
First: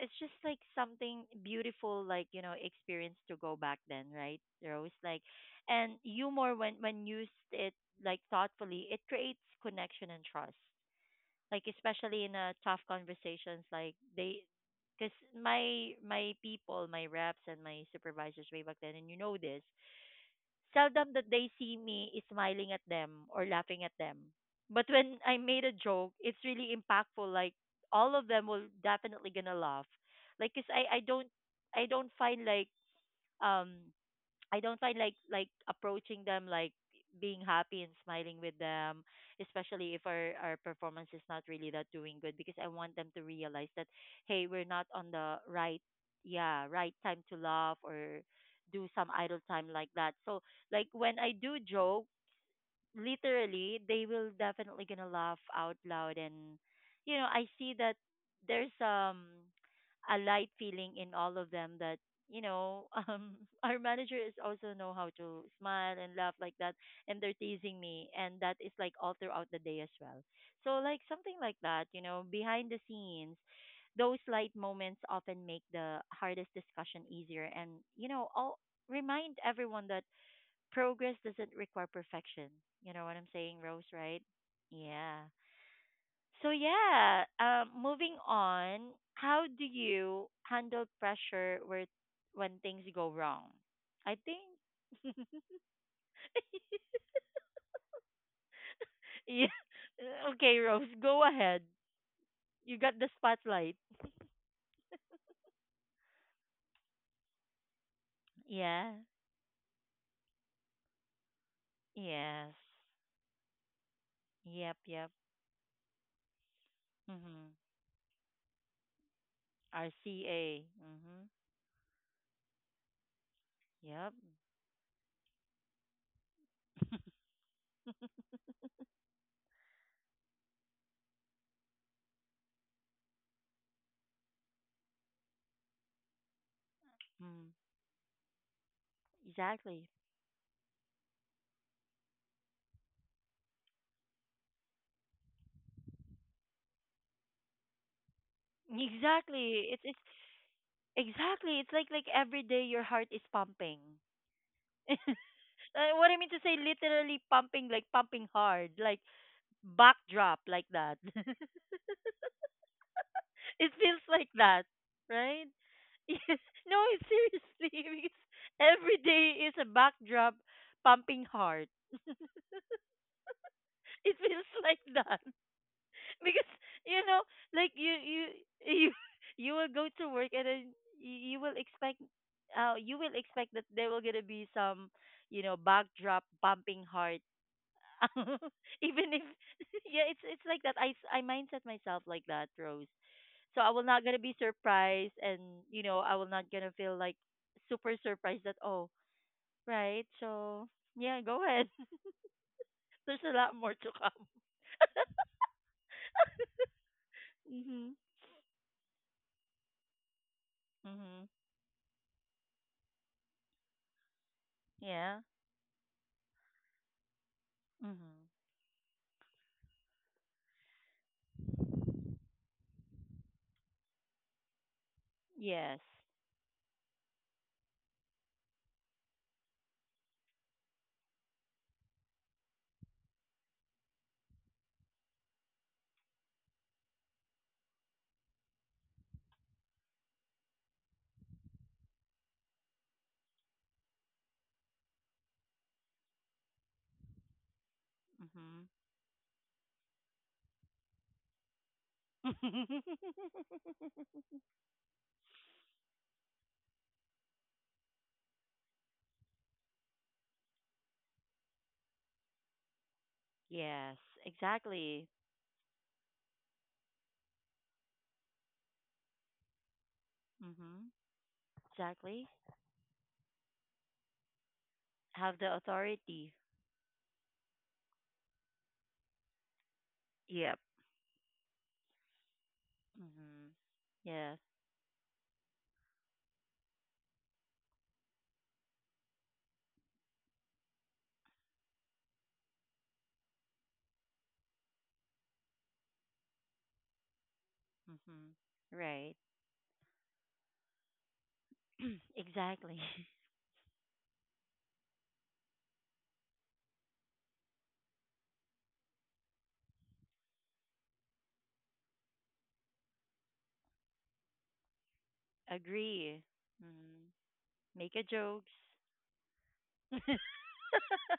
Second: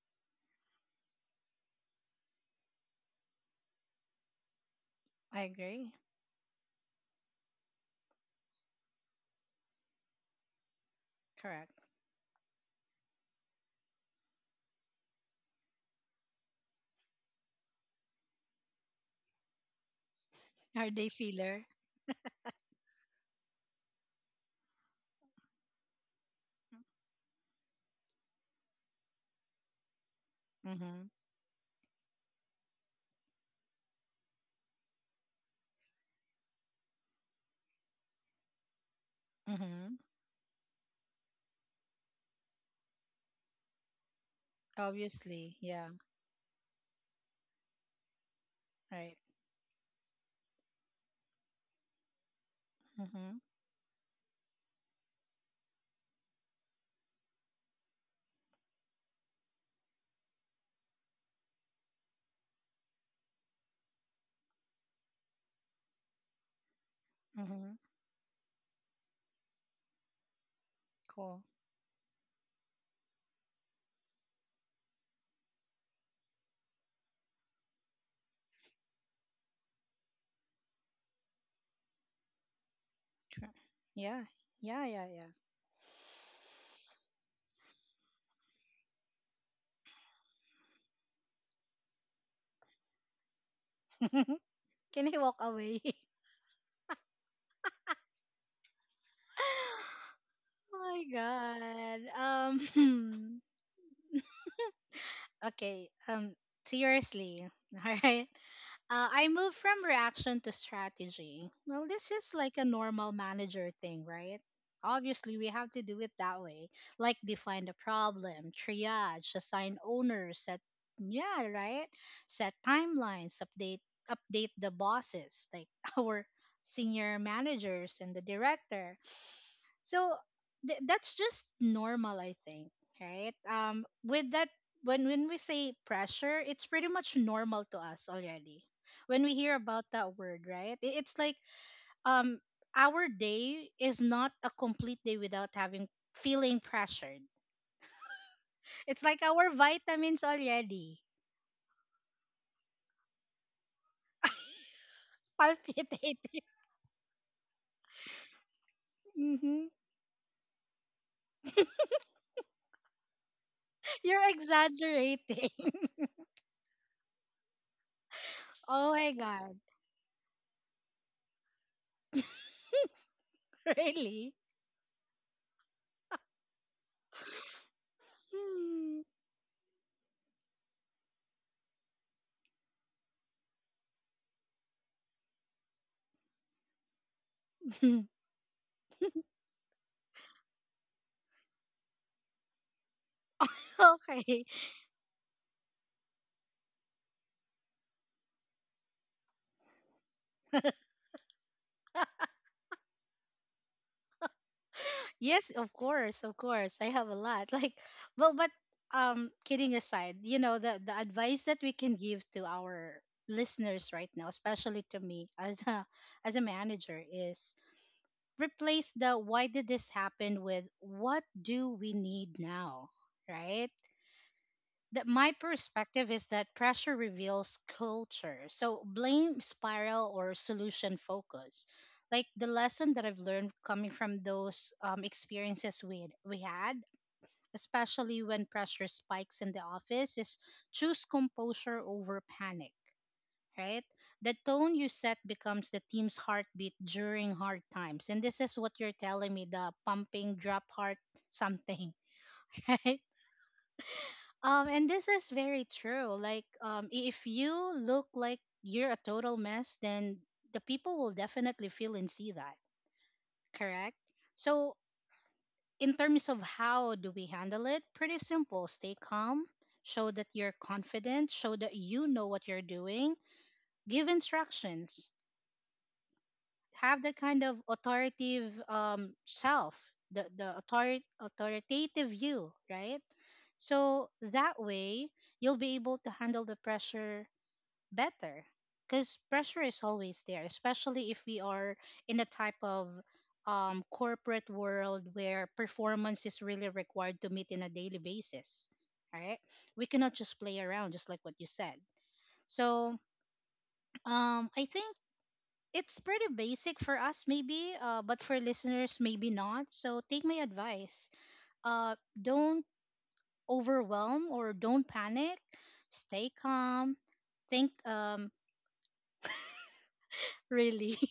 it's just like something beautiful, like experience to go back then, right, Rose? Like
I agree.
and humor, when used it like thoughtfully, it creates connection and trust, like
Correct.
especially in tough conversations, like they, because my people, my reps and my supervisors way back then, and you know this,
Are they
seldom that they
feeler?
see me smiling at them or laughing at them. But when I made a joke, it's really impactful, like all of them will definitely gonna laugh. Like 'cause
Mm-hmm.
i don't find like um I don't find like approaching them like being happy and smiling with them,
Mm-hmm.
especially if our performance is not really that doing good, because I want them to realize that hey, we're not on the
Obviously.
right.
Yeah.
Yeah, right time to laugh or do some
Right.
idle time like that. So like when I do joke,
Mm-hmm.
literally they will definitely gonna laugh out loud, and I see that there's a light feeling in all of them that you know um our manager is also know how to smile and laugh like that, and they're
Mm-hmm.
teasing me, and that is like all throughout the day as well. So like something
Cool.
like that, behind the scenes, those light moments often make the hardest discussion easier, and all remind everyone that progress doesn't require perfection. You know what I'm
Sure.
saying, Rose, right?
Yeah. Yeah. Yeah.
Yeah.
Yeah.
So yeah, moving on, how do you handle pressure where when things go wrong? I think
Can he walk away?
yeah. Okay, Rose,
Oh
go ahead.
my god.
You got the
Um.
spotlight.
Okay. Seriously. All right.
Yeah.
I moved from reaction to strategy. Well, this is
Yes.
like a normal manager thing, right?
Yep, yep.
Obviously, we have to do it that way. Like
Mhm.
define the problem, triage, assign owners, set
RCA. Mhm.
yeah, right? Set timelines, update
Yep.
update the bosses, like our senior managers and the director, so that's just normal, I think, right? With that, when we say pressure, it's pretty much
Mm.
normal to us already. When we hear about
Exactly.
that word, right? It's like um, our day is not a complete day without having feeling pressured. It's like our
Exactly. It's it's.
vitamins already.
Exactly. It's like every day your heart is pumping. What
Palpitating.
I mean to say, literally pumping, like pumping hard, like
hmm
backdrop, like that. It feels
You're
like that,
exaggerating.
right? Yes. No, it's seriously, because
Oh
every
my
day
god,
is a backdrop pumping heart. It
really?
feels like that. Because you know like you you will go to work and then you will expect that there will gonna be some backdrop pumping heart.
Hmm.
Even if yeah, it's like that. I mindset myself like that, Rose, so I will not gonna be
Okay.
surprised, and I will not gonna feel like super surprised that oh, right. So yeah, go ahead. There's a lot more to come.
Yes, of course, of course. I have a lot. Like,
Mhm.
well, but kidding aside, you know, the
Mhm.
advice that we can give to our listeners right now, especially to
Yeah.
me as a manager, is
Mhm.
replace the "why did this happen" with "what do we need now?" Right? That my
Yes.
perspective is that pressure reveals culture. So blame spiral or solution focus. Like the lesson that I've learned coming from those experiences we had, especially when pressure spikes in the office, is choose composure over panic. Right, the tone you set becomes the team's heartbeat during hard times, and this is
Mhm.
what you're telling me—the pumping, drop heart, something, right? And this is very true. Like, if you look like you're a total mess, then the people will definitely feel and see that, correct?
Yes,
So,
exactly.
in terms of how do we handle it, pretty simple. Stay calm, show that you're
Mhm.
confident, show that you know
Exactly.
what you're doing, give instructions,
Have the authority.
have that kind of authoritative self, the, the
Yep.
author- authoritative you, right?
Mhm.
So
Yes.
that way, you'll be able to handle the pressure better because pressure is always there, especially if we are in a type of corporate world where performance is really required to meet in a daily
Mhm.
basis.
Right.
All right, we cannot just play around, just like what you said.
Exactly.
So I think it's pretty basic for us, maybe, but for listeners, maybe not. So take my advice. Don't overwhelm or don't panic.
Agree.
Stay calm.
Mhm.
Think
Make a jokes.
really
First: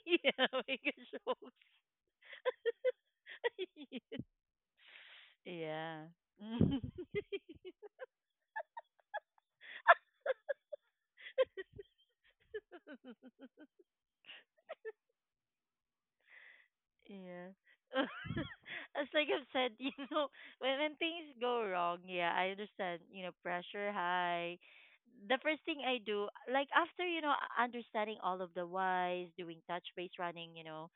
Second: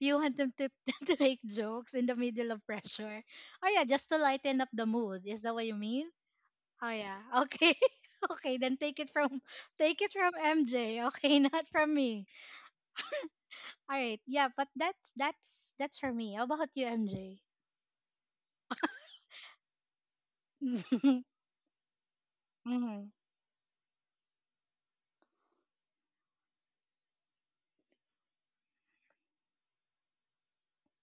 you want
Yeah,
them
make a
to make
jokes.
jokes in the middle of pressure. Oh yeah, just to lighten up the mood. Is that what you
Yeah.
mean? Oh yeah. Okay. Okay, then take it from MJ. Okay, not from me. All right. Yeah, but that's for me. How about you, MJ?
Yeah. As like I've said, when when
Mhm.
things go wrong, yeah, I understand,
Mhm.
pressure high. The first thing I do, like after, understanding all of the whys, doing touch base running,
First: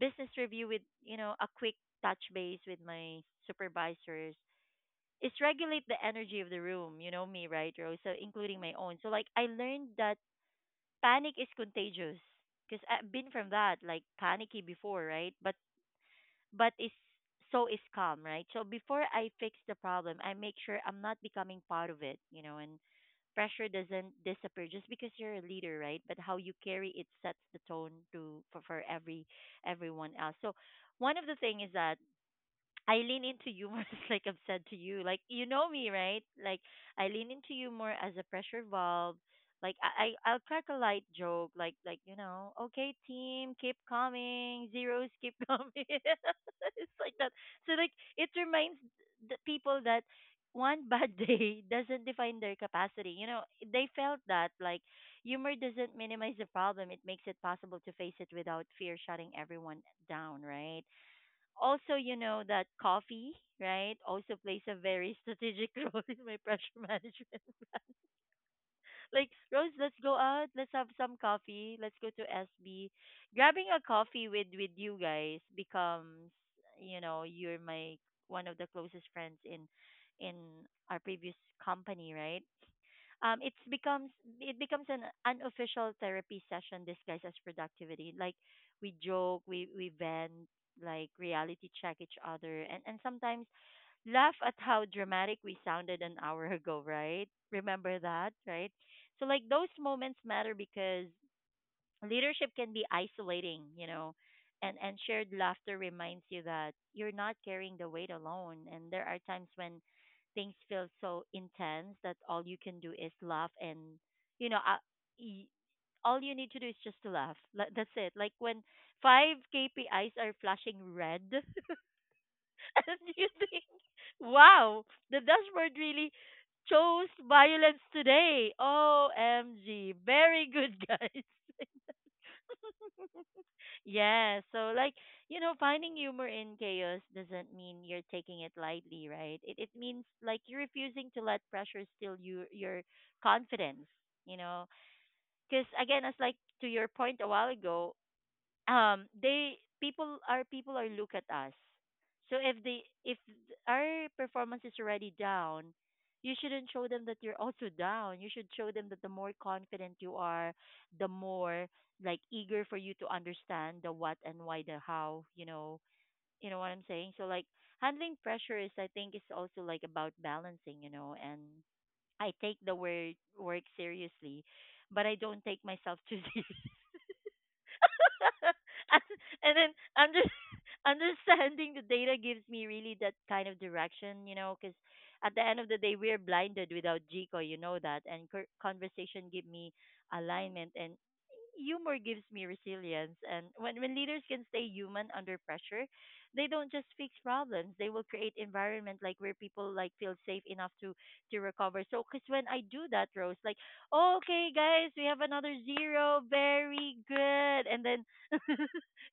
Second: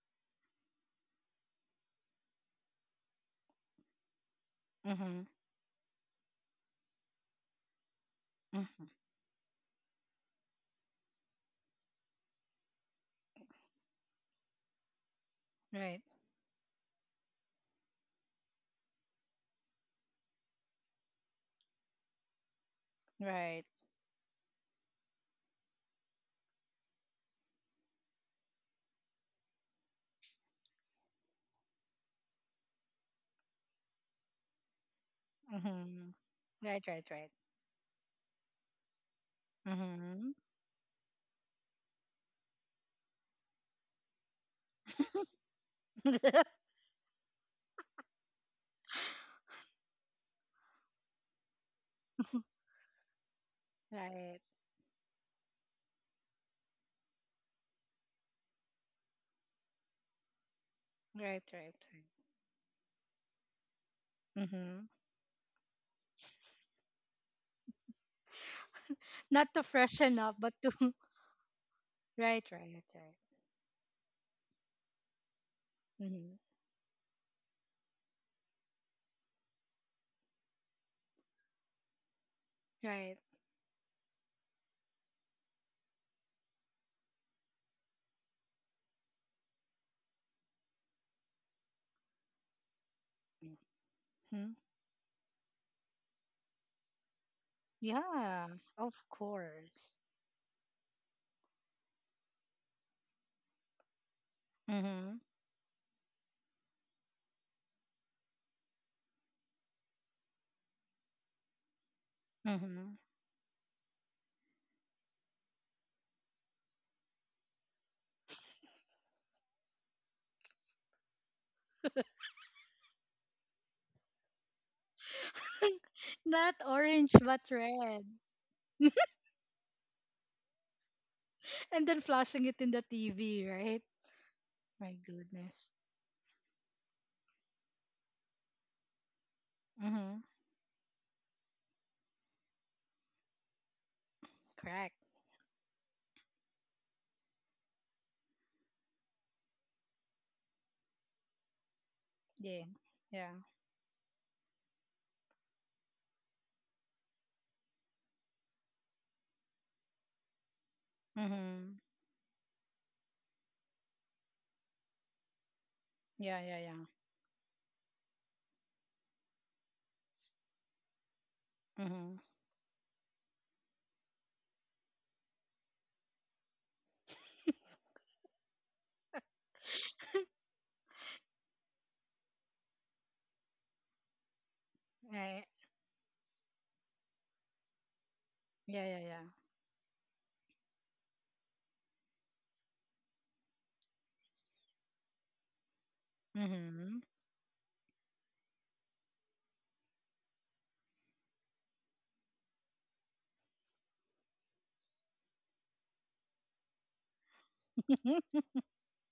business review with, a quick touch base with my supervisors,
Mhm.
is regulate the energy of the room, you know me, right, Rose? So including
Mhm.
my own. So like I learned that panic is contagious because I've been from that, like panicky before, right? But
Right.
is, so is calm, right? So before I fix the problem, I make sure I'm not becoming part of it, and
Right.
pressure doesn't disappear just because you're a leader, right? But how you carry it sets the tone to for everyone else. So one of the thing is that I lean into humor, like I've said to you. Like you know me,
Mhm.
right? Like
Right, right,
I
right.
lean into humor as a pressure valve. Like I, I
Mhm.
I'll crack a light joke, like okay team, keep coming, zeros keep coming. It's like that. So like it reminds the people that one bad day doesn't define their capacity. You know, they felt
Right.
that like humor doesn't minimize the problem. It makes it possible to face it without fear shutting everyone down, right?
Right, right,
Also,
right.
you know that coffee, right, also plays a
Mhm.
very strategic role in my pressure management, like,
Not to
Rose, let's go
freshen up,
out.
but to
Let's have some coffee. Let's go to
right, right,
SB.
right.
Grabbing a coffee with you guys becomes,
Mm-hmm.
you're my one of the closest friends in our previous company, right?
Right.
It's becomes it becomes an unofficial therapy session disguised as productivity. Like we joke, we vent, like reality check each other, and sometimes laugh at
Hmm.
how dramatic we sounded an hour ago. Right? Remember that?
Yeah,
Right?
of
So like those
course.
moments matter because leadership can be isolating, and
Mm-hmm.
shared laughter reminds you that you're not carrying the weight alone. And there are times when things feel so intense that all you can do
Mm-hmm.
is laugh, and you know uh, all you need to do is just to laugh, like, that's it, like when five KPIs are flashing red. And you think, wow, the dashboard really
Not
chose
orange, but
violence
red.
today. OMG. Very good, guys.
And then flashing it in the TV, right?
Yeah, so like,
My goodness.
finding humor in chaos doesn't mean you're taking it lightly, right? It means
Mm-hmm.
like you're refusing to let pressure steal your confidence, you know.
Correct.
Cuz again, as like to your point a while ago, they people our people are look at us. So if
Yeah.
they if
Yeah.
our performance is already down, you shouldn't show them that you're also down. You should show them that the more confident you are, the more
Mm-hmm.
like eager for you to understand the what and why, the how, you know.
Yeah,
You know
yeah,
what I'm
yeah.
saying? So like handling pressure is, I think, is also like about balancing, you know. And
Mm-hmm.
I take the word work seriously, but I don't take myself too seriously. and and then under, understanding the data gives me really that kind of direction, you know, because at the
Right.
end of the day, we're blinded without Jico, you know that. And
Yeah, yeah,
conversation give me alignment, and humor gives me resilience. And when leaders can stay human under pressure,
yeah.
they don't just
Mm-hmm.
fix problems. They will create environment like where people like feel safe enough to recover. So, cause when I do that, Rose, like, okay, guys, we have another zero, very good. And then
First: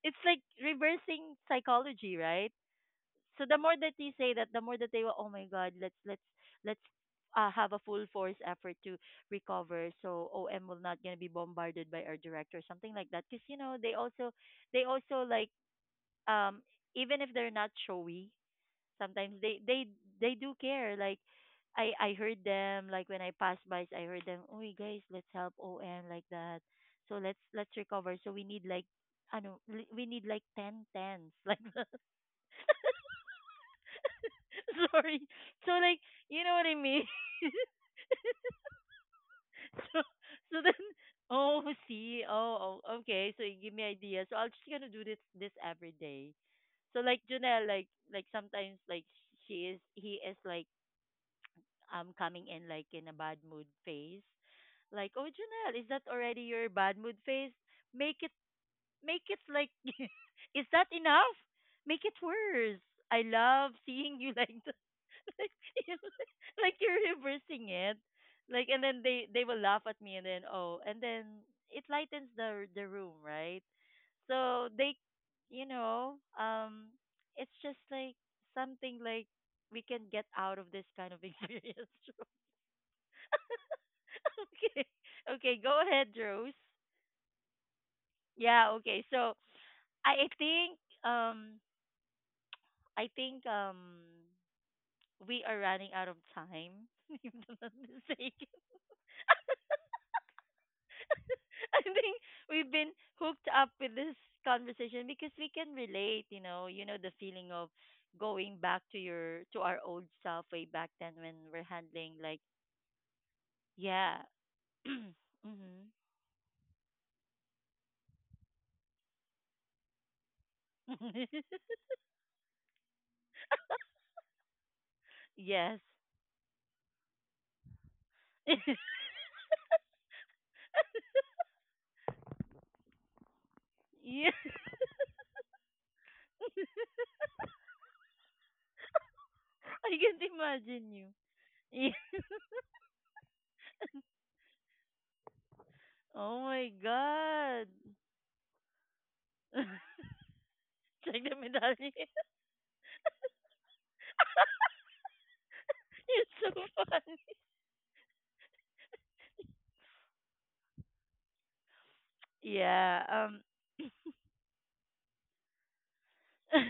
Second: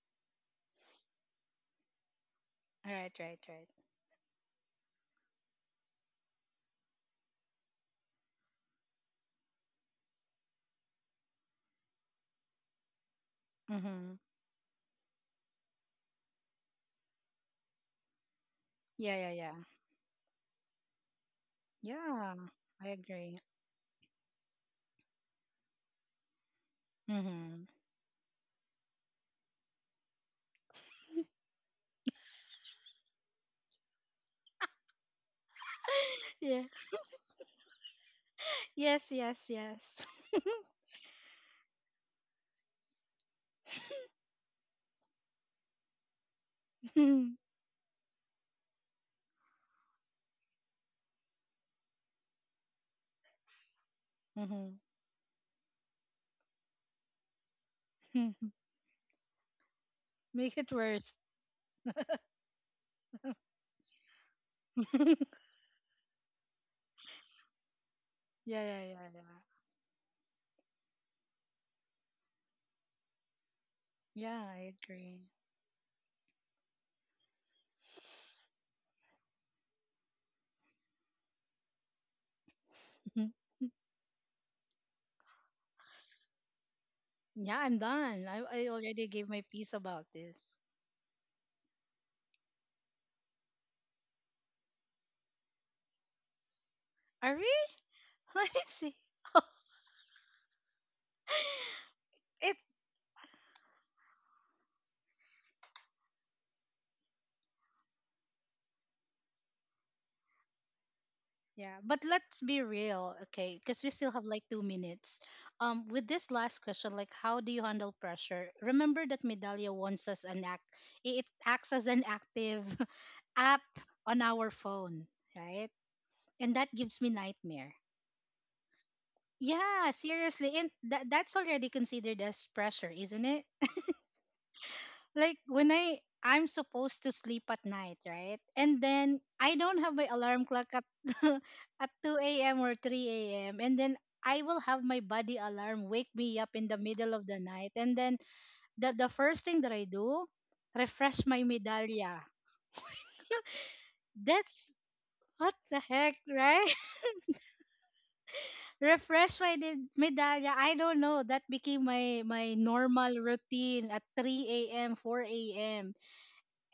it's like reversing psychology, right?
Right, right,
So the
right.
more that you say that, the more that they will, oh my God, let's have a full force effort to recover. So OM will not gonna be bombarded by our director, something like that. Because you know they
Mm-hmm.
also like um even if they're not showy,
Yeah, yeah,
sometimes
yeah.
they do care. Like I
Yeah,
heard
I
them like when I
agree.
passed by, I heard them. Oh guys, let's help OM like that. So let's
Mm-hmm.
let's recover. So we need like, I know, we need like ten tens like that. Sorry. So like, you know
Yeah.
what I mean?
Yes, yes,
so
yes.
so then oh see oh, oh okay, so you give me ideas, so I'm just gonna do this every day. So like Janelle, sometimes like she is he is like coming in like in a bad mood phase.
Mm-hmm.
Like, oh Janelle, is that already your bad mood phase? Make it make it like
Make it
is that
worse.
enough? Make it worse. I love seeing you like that.
Yeah,
Like, you know, like you're reversing it.
yeah,
Like, and
yeah, yeah.
then they will laugh at me, and then oh, and then it lightens the room, right?
Yeah, I
So they,
agree.
you know, it's just like something like we can get out of this kind of experience. Joe. okay. Okay, go ahead, Rose.
Yeah, I'm done. I
Yeah,
already
okay.
gave
So
my piece about
I I
this.
think um I think we are running out of time.
Are
If
we?
I'm not mistaken,
Let me see.
I think
It
we've been hooked up with this conversation because we can relate. You know the feeling of going back to your to our old self way back then when we're
Yeah, but
handling
let's
like
be real, okay? Because we still
yeah.
have like two minutes. Um,
Mhm.
with this last question, like, how do you handle pressure? Remember that Medallia wants us an act. It acts as an active app on our phone, right?
Yes.
And that gives me nightmare. Yeah, seriously. And that's already considered as pressure, isn't it?
Yeah,
Like when I'm supposed to sleep at night, right? And then I don't
I
have my
can't
alarm clock at
imagine you.
at
Yeah.
2 a.m. or 3 a.m. and then I will have my body alarm wake me
Oh
up in
my
the middle of the
god.
night. And then the first thing that I do, refresh
Check the
my
medallion.
medallia. That's what the heck,
You're so
right?
funny.
Refresh my medallia. I don't know. That became my
Yeah.
normal routine at 3 a.m., 4 a.m.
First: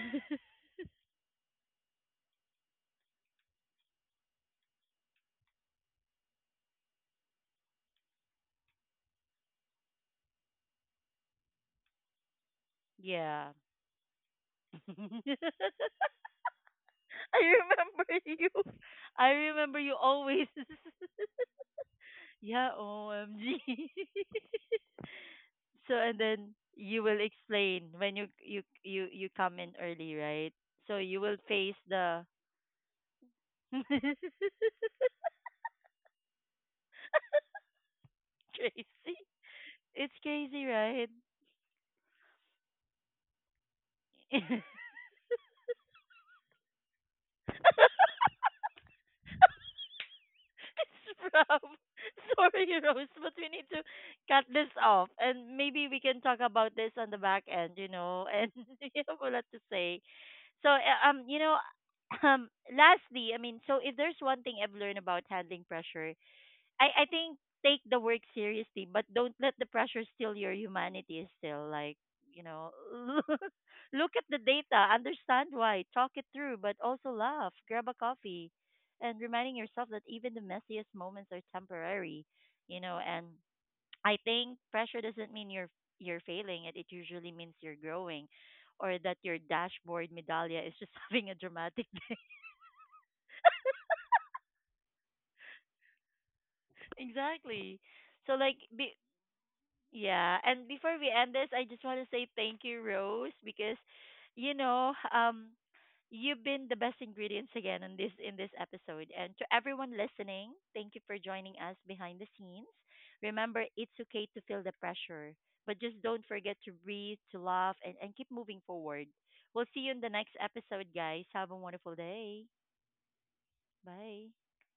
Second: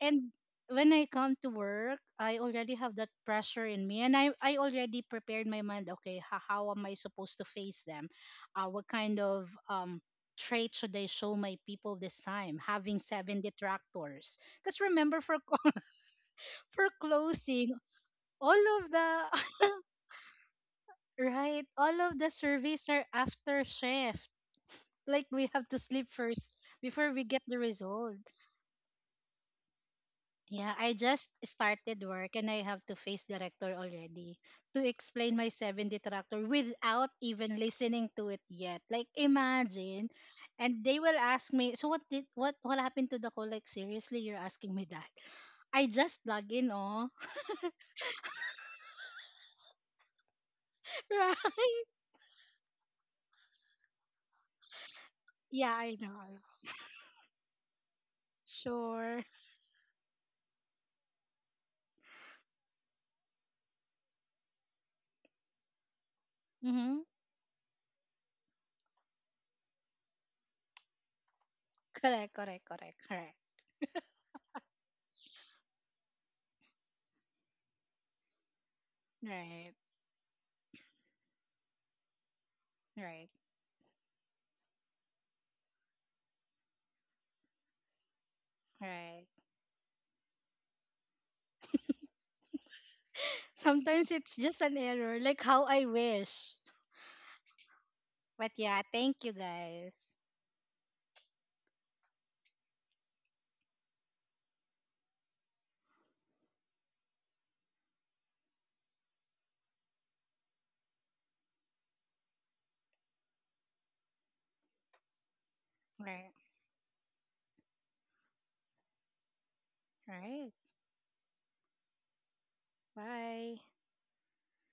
And when I come to work, I already have that pressure in me, and I already prepared my mind. Okay, how am I supposed to face them? What kind of trait should I show my people this time? Having seven
Yeah.
detractors, because remember for for
I
closing,
remember you.
all of the
I remember you always.
right, all of the
Yeah.
surveys are
OMG.
after chef like we have to
So
sleep
and
first
then you
before
will
we get the
explain
result.
when you come in early, right?
Yeah, I
So you
just
will face
started
the.
work and I have to face director already to explain my 7D tractor without even listening to it yet. Like
Tracy.
imagine,
It's crazy,
and they
right?
will ask me, so what did what happened to the call? Like seriously, you're asking me that? I just log in, oh,
Rob,
right?
sorry, Rose, but we need to cut this off, and
Yeah,
maybe
I
we
know.
can
I
talk
know.
about this on the back end, you know, and we have a
Sure.
lot to say. So, you know, lastly, I mean, so if there's one thing I've learned about handling pressure,
Mm-hmm.
I think take the work seriously, but don't let the pressure steal your humanity. Still, like
Correct.
you
Correct.
know,
Correct. Correct.
look at the data, understand why, talk it through, but also laugh, grab a coffee, and reminding
Right.
yourself that even the messiest moments are temporary. You know, and
Right.
I think pressure doesn't mean you're failing. It usually means you're growing, or that
Right.
your dashboard medallia is just having a dramatic day.
Sometimes it's just an error, like how I wish.
Exactly. So
But
like
yeah,
be,
thank you guys.
yeah, and before we end this, I just want to say thank you, Rose, because you know, you've been the best ingredients again in this episode. And to everyone listening, thank you for joining us behind the scenes. Remember, it's okay to feel the pressure, but just don't
Right.
forget to breathe, to laugh, and keep moving forward. We'll see you in the
All
next
right.
episode, guys. Have a wonderful day.
Bye.
Bye.